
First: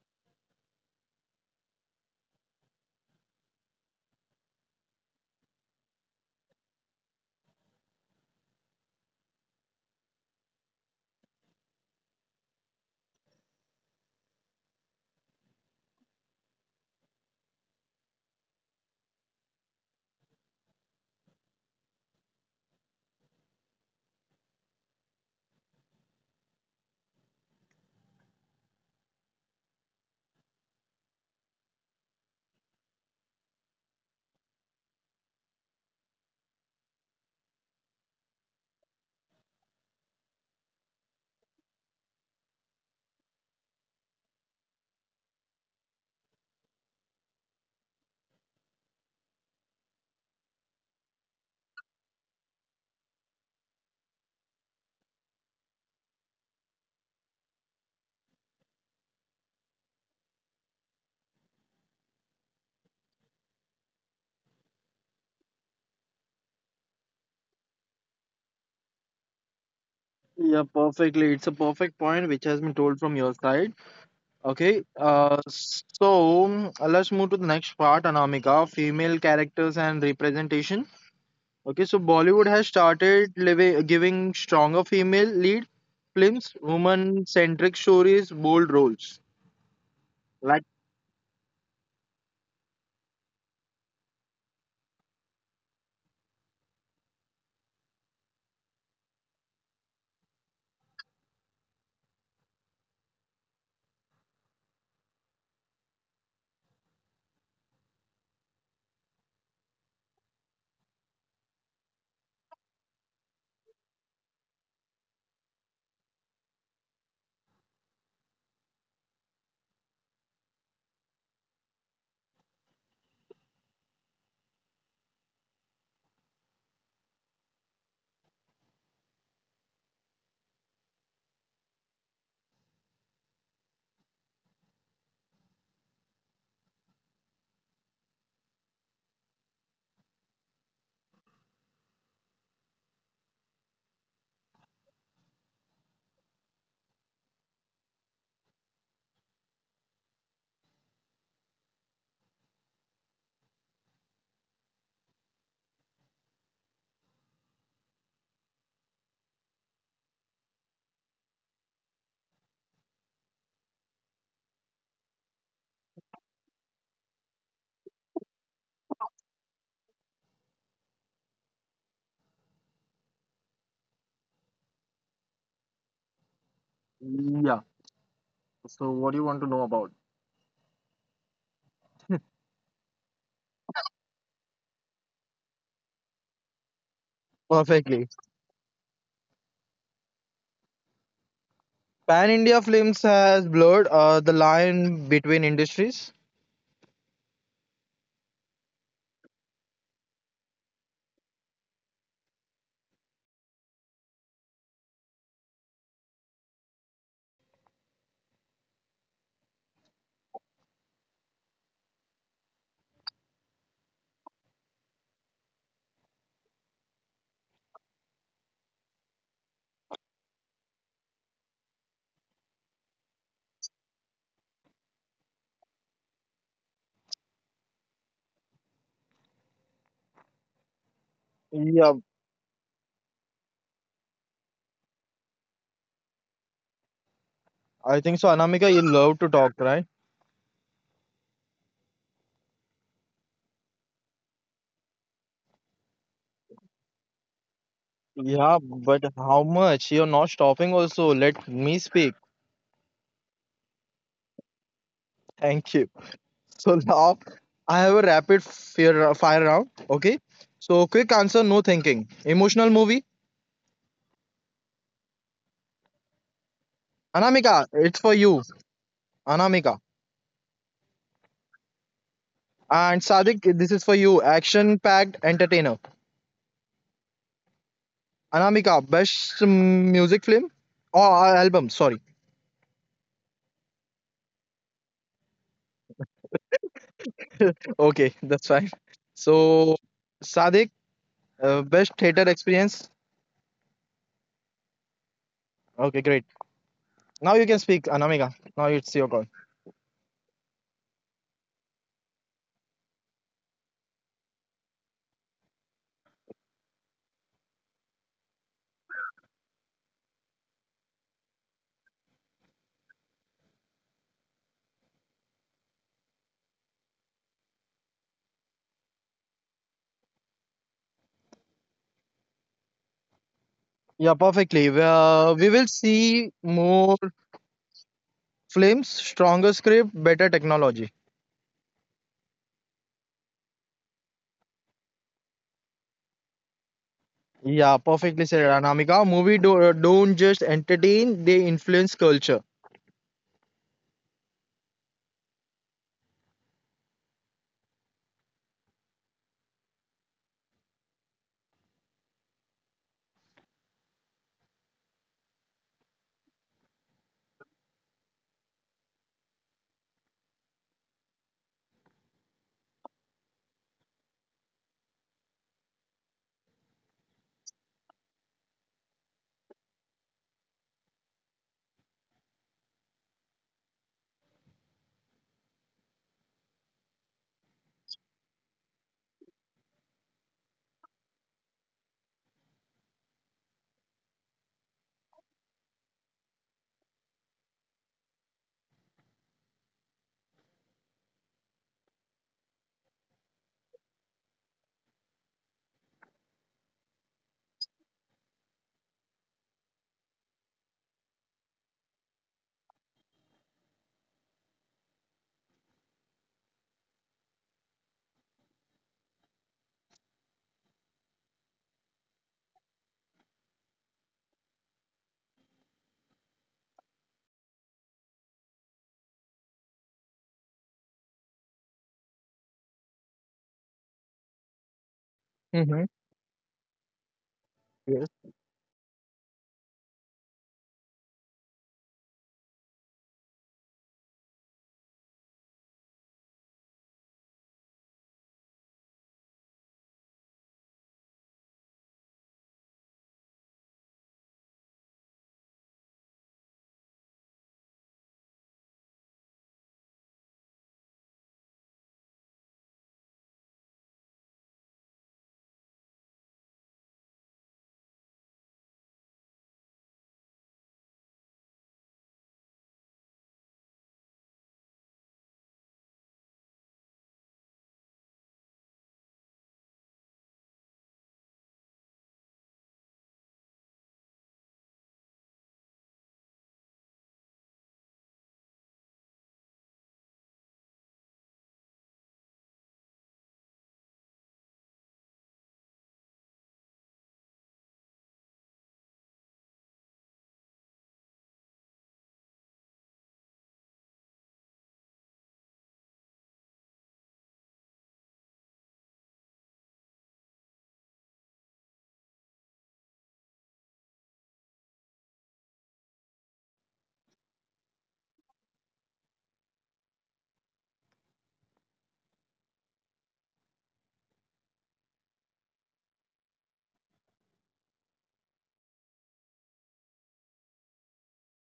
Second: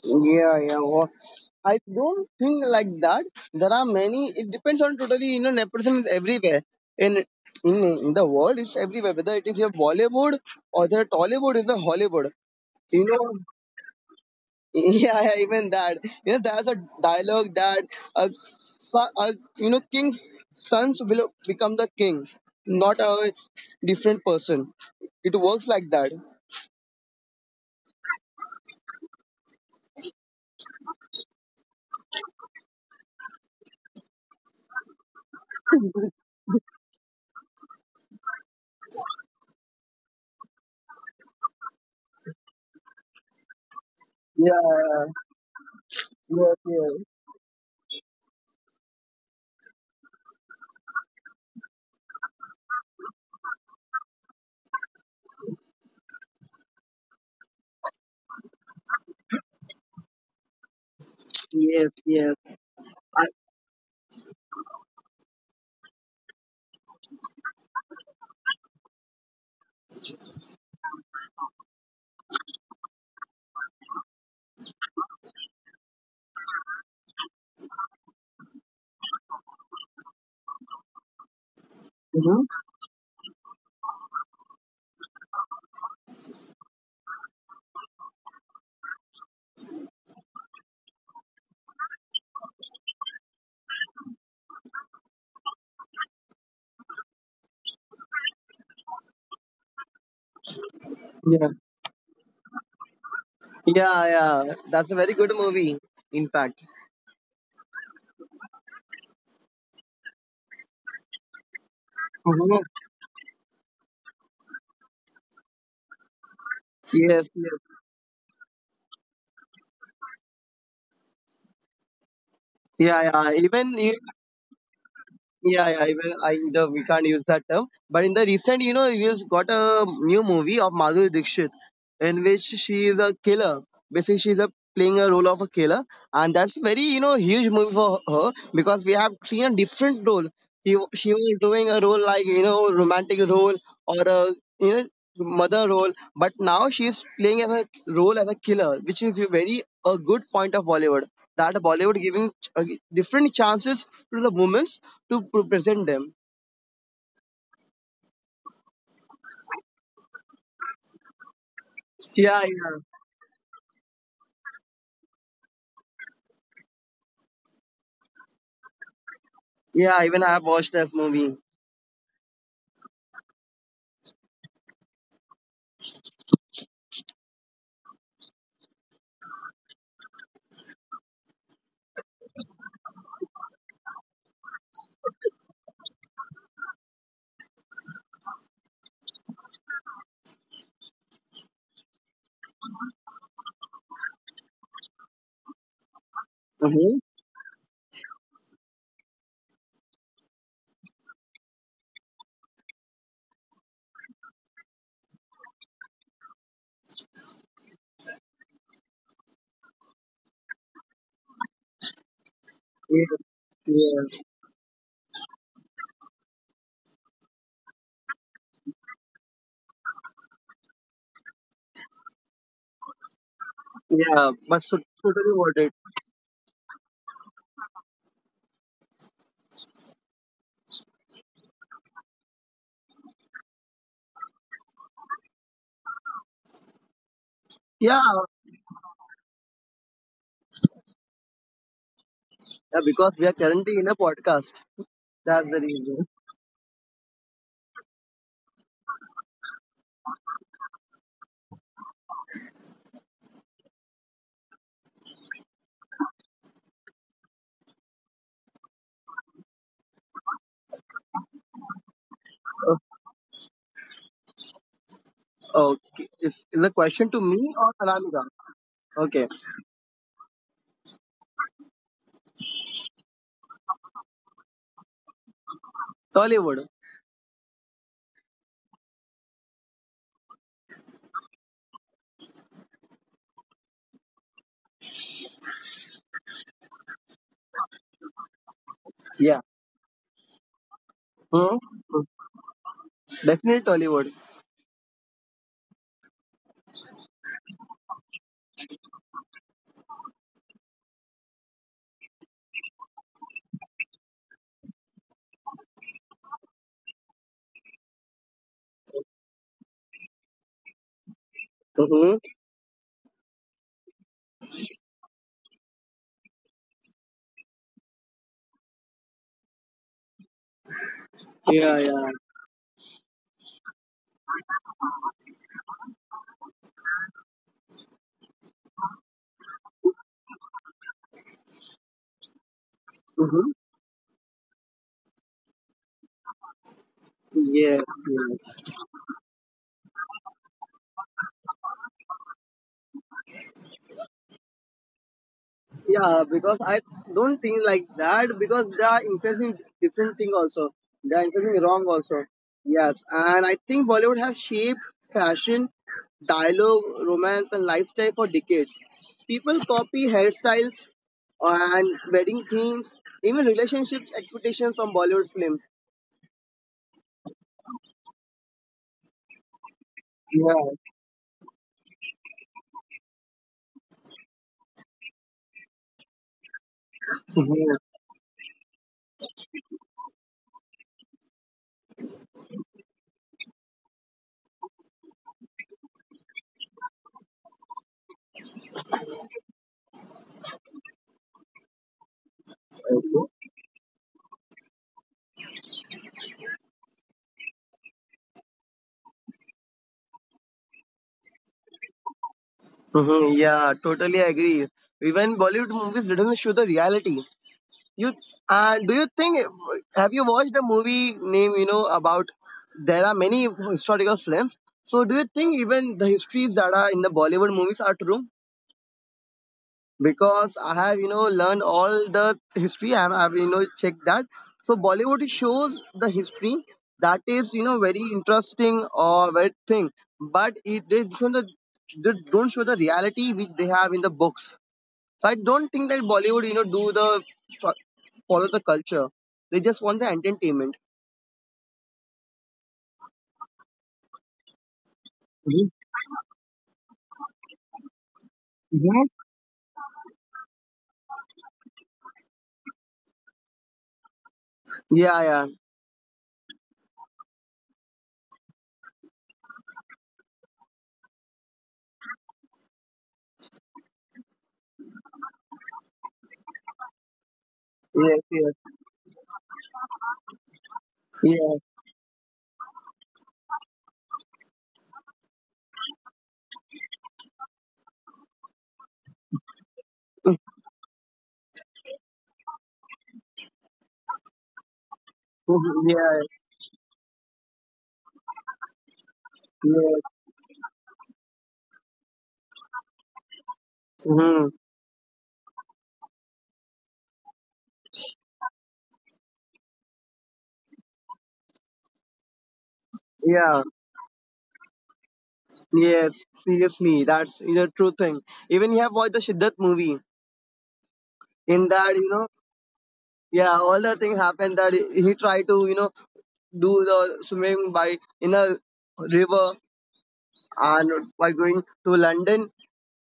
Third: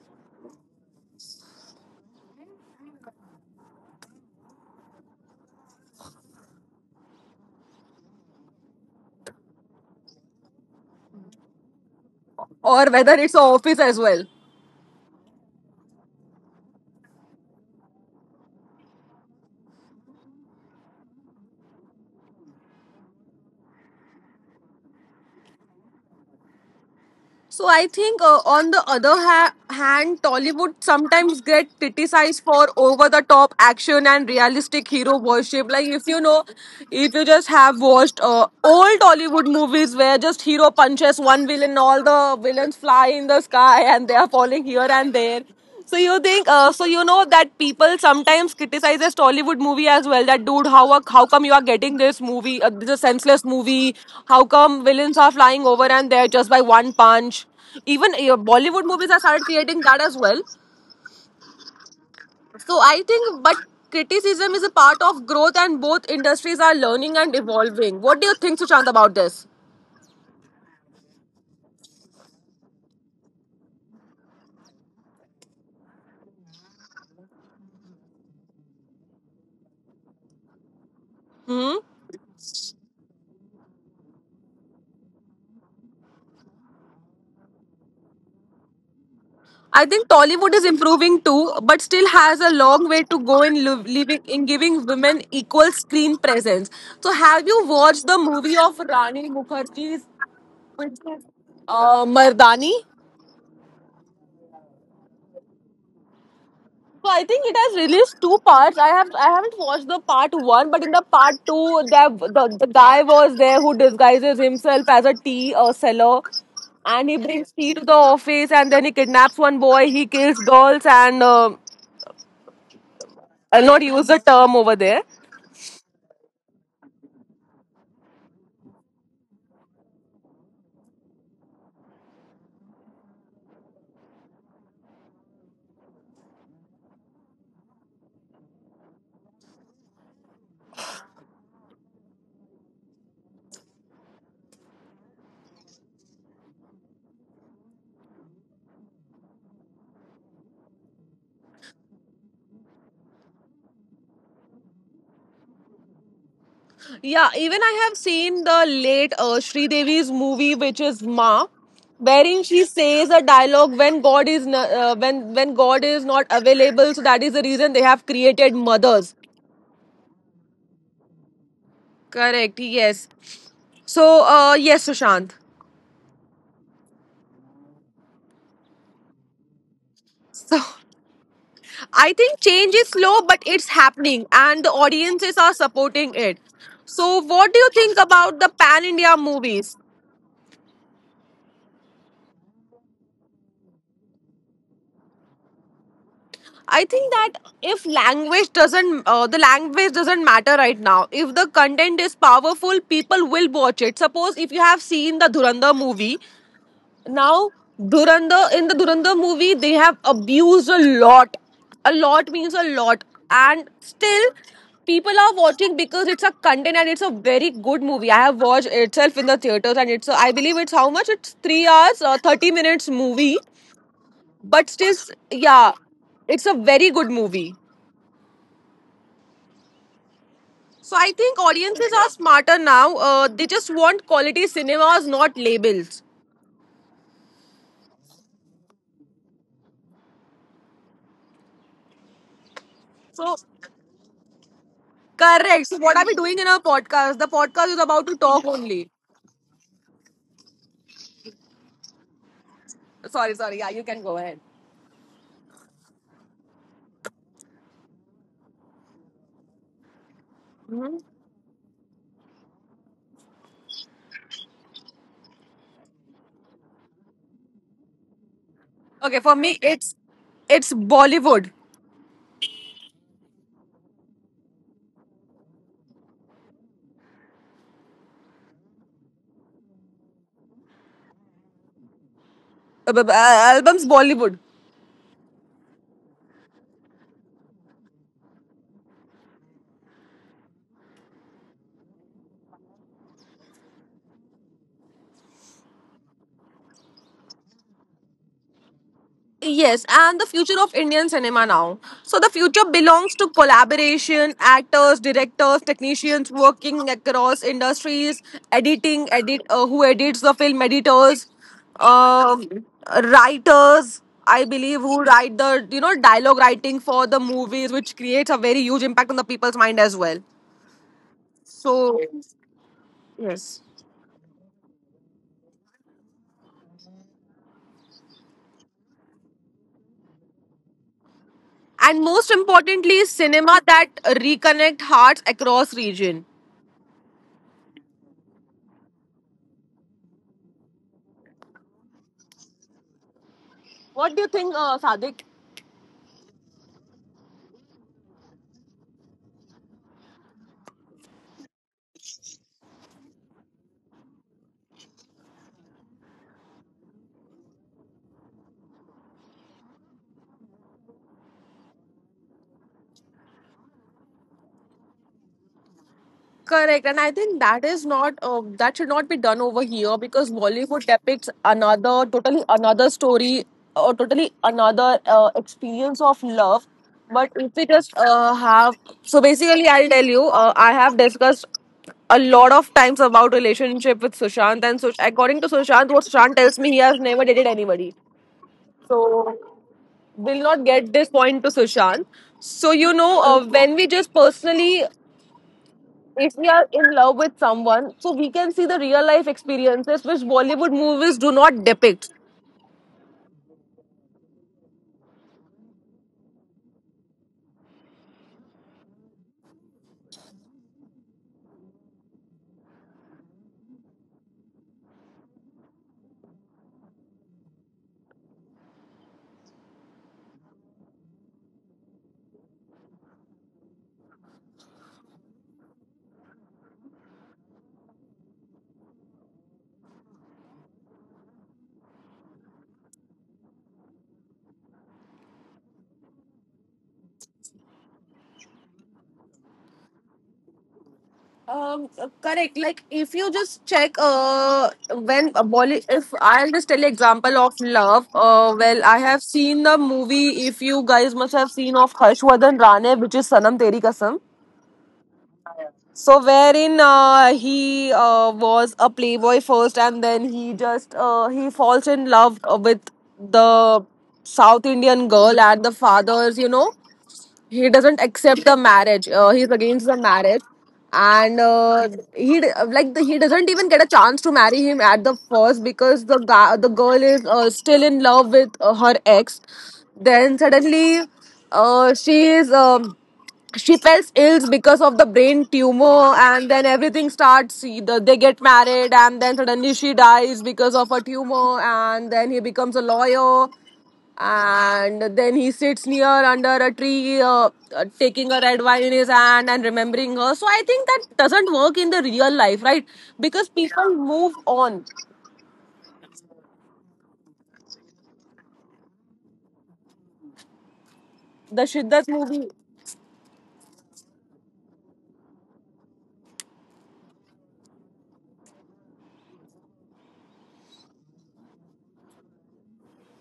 Yeah, yeah. I don't think like that. There are many. It depends on totally. You know, nepotism is everywhere in in the world. It's everywhere. Whether it is your Bollywood or the Tollywood is the Hollywood. or You whether know, it's a office as well. yeah, yeah, even that. You know, there's a dialogue that a, so a king sons will become the king, not a different person. It works like that. So I think, on the other hand, Tollywood sometimes get criticized for over-the-top action and realistic hero worship. Like if you know, if you just have watched old Tollywood movies where just hero punches one villain, all the villains fly in the sky and they are falling here and Yeah. there. So you think, Yes. Yes. That people sometimes criticizes Tollywood movie as well. That dude, how come you are getting this movie, this is a senseless movie? How come villains are flying over and there just by one punch? Even Bollywood movies have started creating that as well. Yes. Yes. So I think, but criticism is a part of growth, and both industries are learning and evolving. What do you think, Sushant, about this? Yeah, perfectly. It's a perfect point which has been told from your side. Okay, let's move to the next part, Anamika, female characters and representation. Okay, so Bollywood has started giving stronger female lead films, woman-centric stories, bold roles. I think Tollywood Like, is improving too, but still has a long way to go in living in giving women equal screen presence. So, have you watched the movie of Rani Mukherjee's Yeah. Mardani? Yeah, yeah, that's a very good movie. In fact, So, I think it has released two parts. I haven't watched the part one, but in the part two, there mhm. the guy was there who disguises himself as a tea seller, and he Yes, brings tea to yes, the office, and then he kidnaps one boy, he kills girls, and yeah, yeah. I'll Even not you. use the term over there. Yeah, yeah, even I the we can't use that term. But in the recent, we've got a new movie of Madhuri Dixit, in which she is a killer. Basically, she's a playing a role of a killer, and that's very huge movie for her because we have seen a different role. She was doing a role like romantic role or a you know mother role, but now she is playing as a role as a killer, which is a very a good point of Bollywood. That Bollywood giving different chances to the women to present them. Yeah, even I have seen the late Sri Devi's movie, which is Ma, Yeah, wherein she yeah, says a dialogue when when God is not available. So that is the reason they have created mothers. yeah. Even I have watched that movie. Correct. Yes. So yes, Sushant. yeah. So, what do you want to know about? So I think change is slow, but it's happening, and the audiences are supporting it. So what do you think Perfectly. about the pan India movies? Pan India Films has blurred the line between industries. I Mm-hmm. think that if language doesn't, the language doesn't matter right now. If the content is powerful, people will watch it. Suppose if you have seen the Duranda movie, now Duranda in the Duranda movie they have abused a lot. A lot means a lot, Yeah, and yeah, still people are watching because it's a content and it's a very good movie. I have watched itself in the theaters, and it's a, I believe it's how much? It's 3 hours or 30 minutes movie, yeah. But but should, still, totally watch yeah, it. it's a very good movie. So I think Yeah, audiences are smarter now. They just want quality cinemas, not labels. I Yeah, think so. Anamika, you love to talk, right? yeah, because we So are currently in a podcast. That's the correct. So what are reason. we doing in our podcast? The podcast is about to Yeah, talk but only. how much? You're not stopping also. Let me speak. Sorry, sorry. Yeah, you can go ahead. Thank you. So now I have a rapid fire round. Okay. So quick answer, no thinking. Emotional Oh, movie. okay. Is the question to Anamika, me or it's for you. Anamika? Okay, Okay. for me, Anamika. it's Bollywood. And Sadik, this is for you. Action packed entertainer. Tollywood. Anamika, best music film or album. Sorry. Albums Bollywood. Okay, that's fine. Yeah. So Sadik, Hmm. best theater experience. Definitely Tollywood. Okay, great. Now you can speak, Anamika. Now it's your call. Yes, and the future of Indian cinema now. So the future belongs to collaboration, actors, directors, technicians working across industries, editing, edit who edits the film, editors, Mm-hmm. um, writers. I believe who write the you know dialogue writing for the movies, which creates a very huge impact on the people's mind as well. Yeah, So yeah. yes, Yeah, perfectly. Well, we will see more. Films, stronger script, better technology. and most importantly, Mm-hmm. cinema that reconnect hearts across region. Yeah, yeah. Yeah, perfectly said, Anamika. Movie don't just entertain; they influence culture. What do you think, Sadik? Yeah, because I don't think like that because they are influencing different thing also. They are influencing wrong also. Yes, and I think Bollywood has shaped fashion, dialogue, romance, and lifestyle for decades. People copy hairstyles and wedding themes, even relationships expectations from Bollywood films. Correct, and I think that is not that should not be done over here because Yeah, Bollywood depicts another totally another story or totally another experience of love. But if we mhm, just have so basically, I'll tell you, I have discussed a lot of times about relationship with Sushant, and according to Sushant, what Sushant tells me, he has never dated anybody. So will not get this point to Sushant. So you know, when we just personally if we are in love with someone, so we can see the real life experiences which Bollywood movies do not depict. mhm, yeah, totally agree. Even Bollywood movies doesn't show the reality. You Do you think? Have you watched a movie name? You know about there are many historical films. So do you think even the histories that are in the Bollywood movies are true? Because I have learned all the history and I've checked that. So Bollywood shows the history Hmm. that is very interesting Yes. or very thing, but it they show the they don't show the reality which they have in the books. So I don't think that Bollywood, do the follow the culture. They just want the entertainment. Correct. Like if you just check, Mhm. If I'll just tell you example of love. Well, I Mhm. have seen the movie. If you guys must have seen of Harshvardhan Rane, which is Sanam Teri Kasam. Yeah, yeah, So wherein he was a playboy first, and then he falls in love with the South Indian girl and the father's, you know, he doesn't yes, accept yes, the marriage. He's against the marriage, yeah, and he d- like the, he doesn't even get a chance to marry him at the first because the girl is still in love with her ex. Then suddenly, she is. She felt ill because of the brain mhm, tumor yeah, and then everything starts. See, they get married and then suddenly she yes, dies because of a tumor, and then he becomes a lawyer hmm, and then he sits near under a tree taking a red wine in his hand and remembering her. So I think that doesn't work in the real life, right? Because yeah, people move on. yes. Seriously, that's true thing. Even you have watched the Shiddat movie. The In that, Shiddat movie, all the thing happened that he tried to do the swimming by in a river and by going to London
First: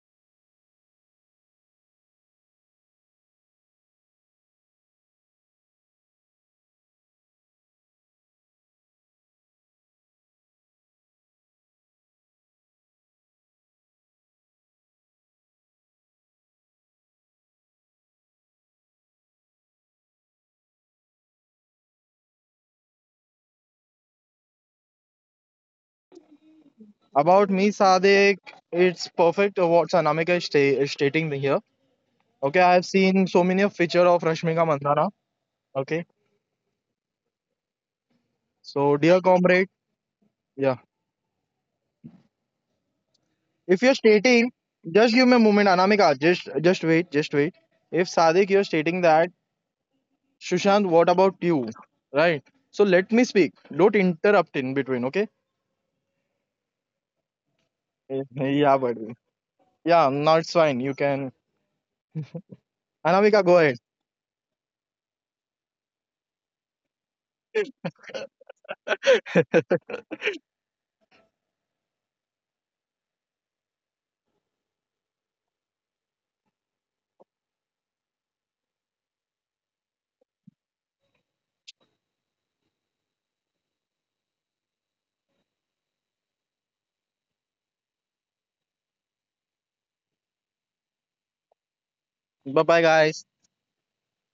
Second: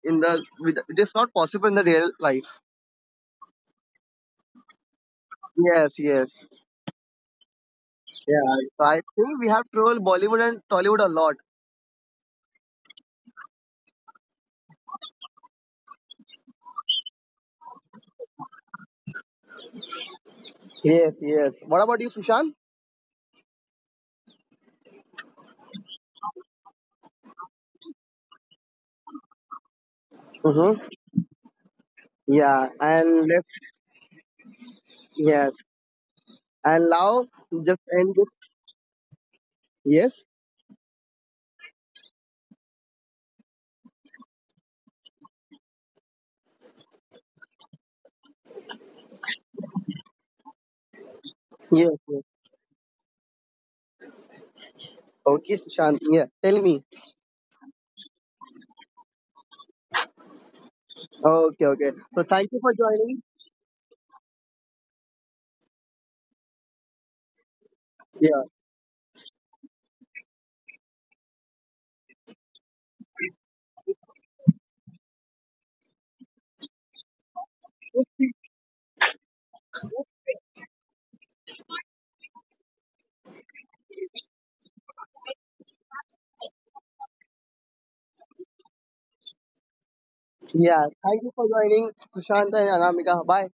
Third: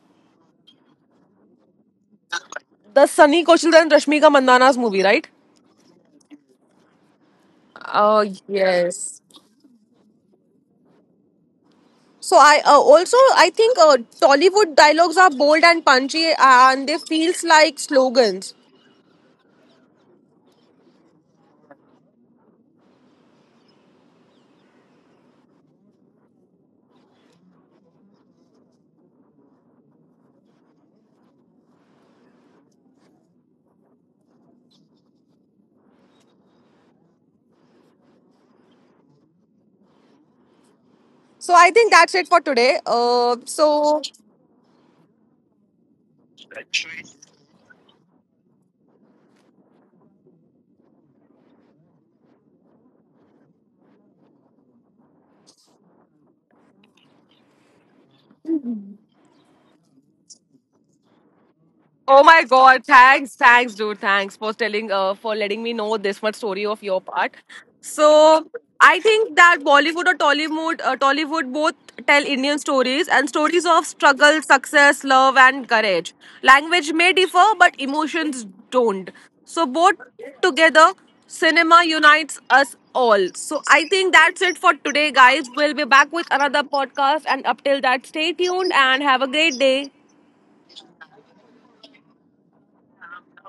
in the with, it is not possible in the real life. the Sunny Koshal and Rashmika Mandana's movie, right? Yes, yes. Oh, Yeah, so I yes. think we have traveled Bollywood and Tollywood a lot. So I also I think Tollywood dialogues are bold and punchy and they feels like slogans. Yes, yes. What about you, Sushant? About me, Sadek, it's perfect what Anamika Mm-hmm. Is stating here. Yeah, Okay, I have and let's seen so many a feature of Rashmika Mandana. yes, Okay, and now just end this. so dear comrade, Yes, yeah. So I think that's it for today. If you're stating, just give me a moment, Anamika. Just wait, just wait. If Sadek, you're stating that, Sushant, what about you? Right. yes, yes. So let me speak. Don't interrupt in between. Okay. Okay, Sushant. Yeah, tell me. Yeah, buddy. Yeah, now it's fine. You can. Okay, okay. So Oh my thank you for Anamika, go god, ahead. joining. thanks, thanks, dude. Thanks for telling for letting me know this much story of your part. Yeah, So I think that Bollywood or Tollywood both tell Indian stories and stories of struggle, success, love and courage. Language may differ, but emotions don't. So both together, cinema unites us all. So I think that's it for today, guys. We'll be back with another podcast and up till that stay tuned and have a great day. yeah. Thank you for Bye joining, bye, guys. Sushant and Anamika. Bye.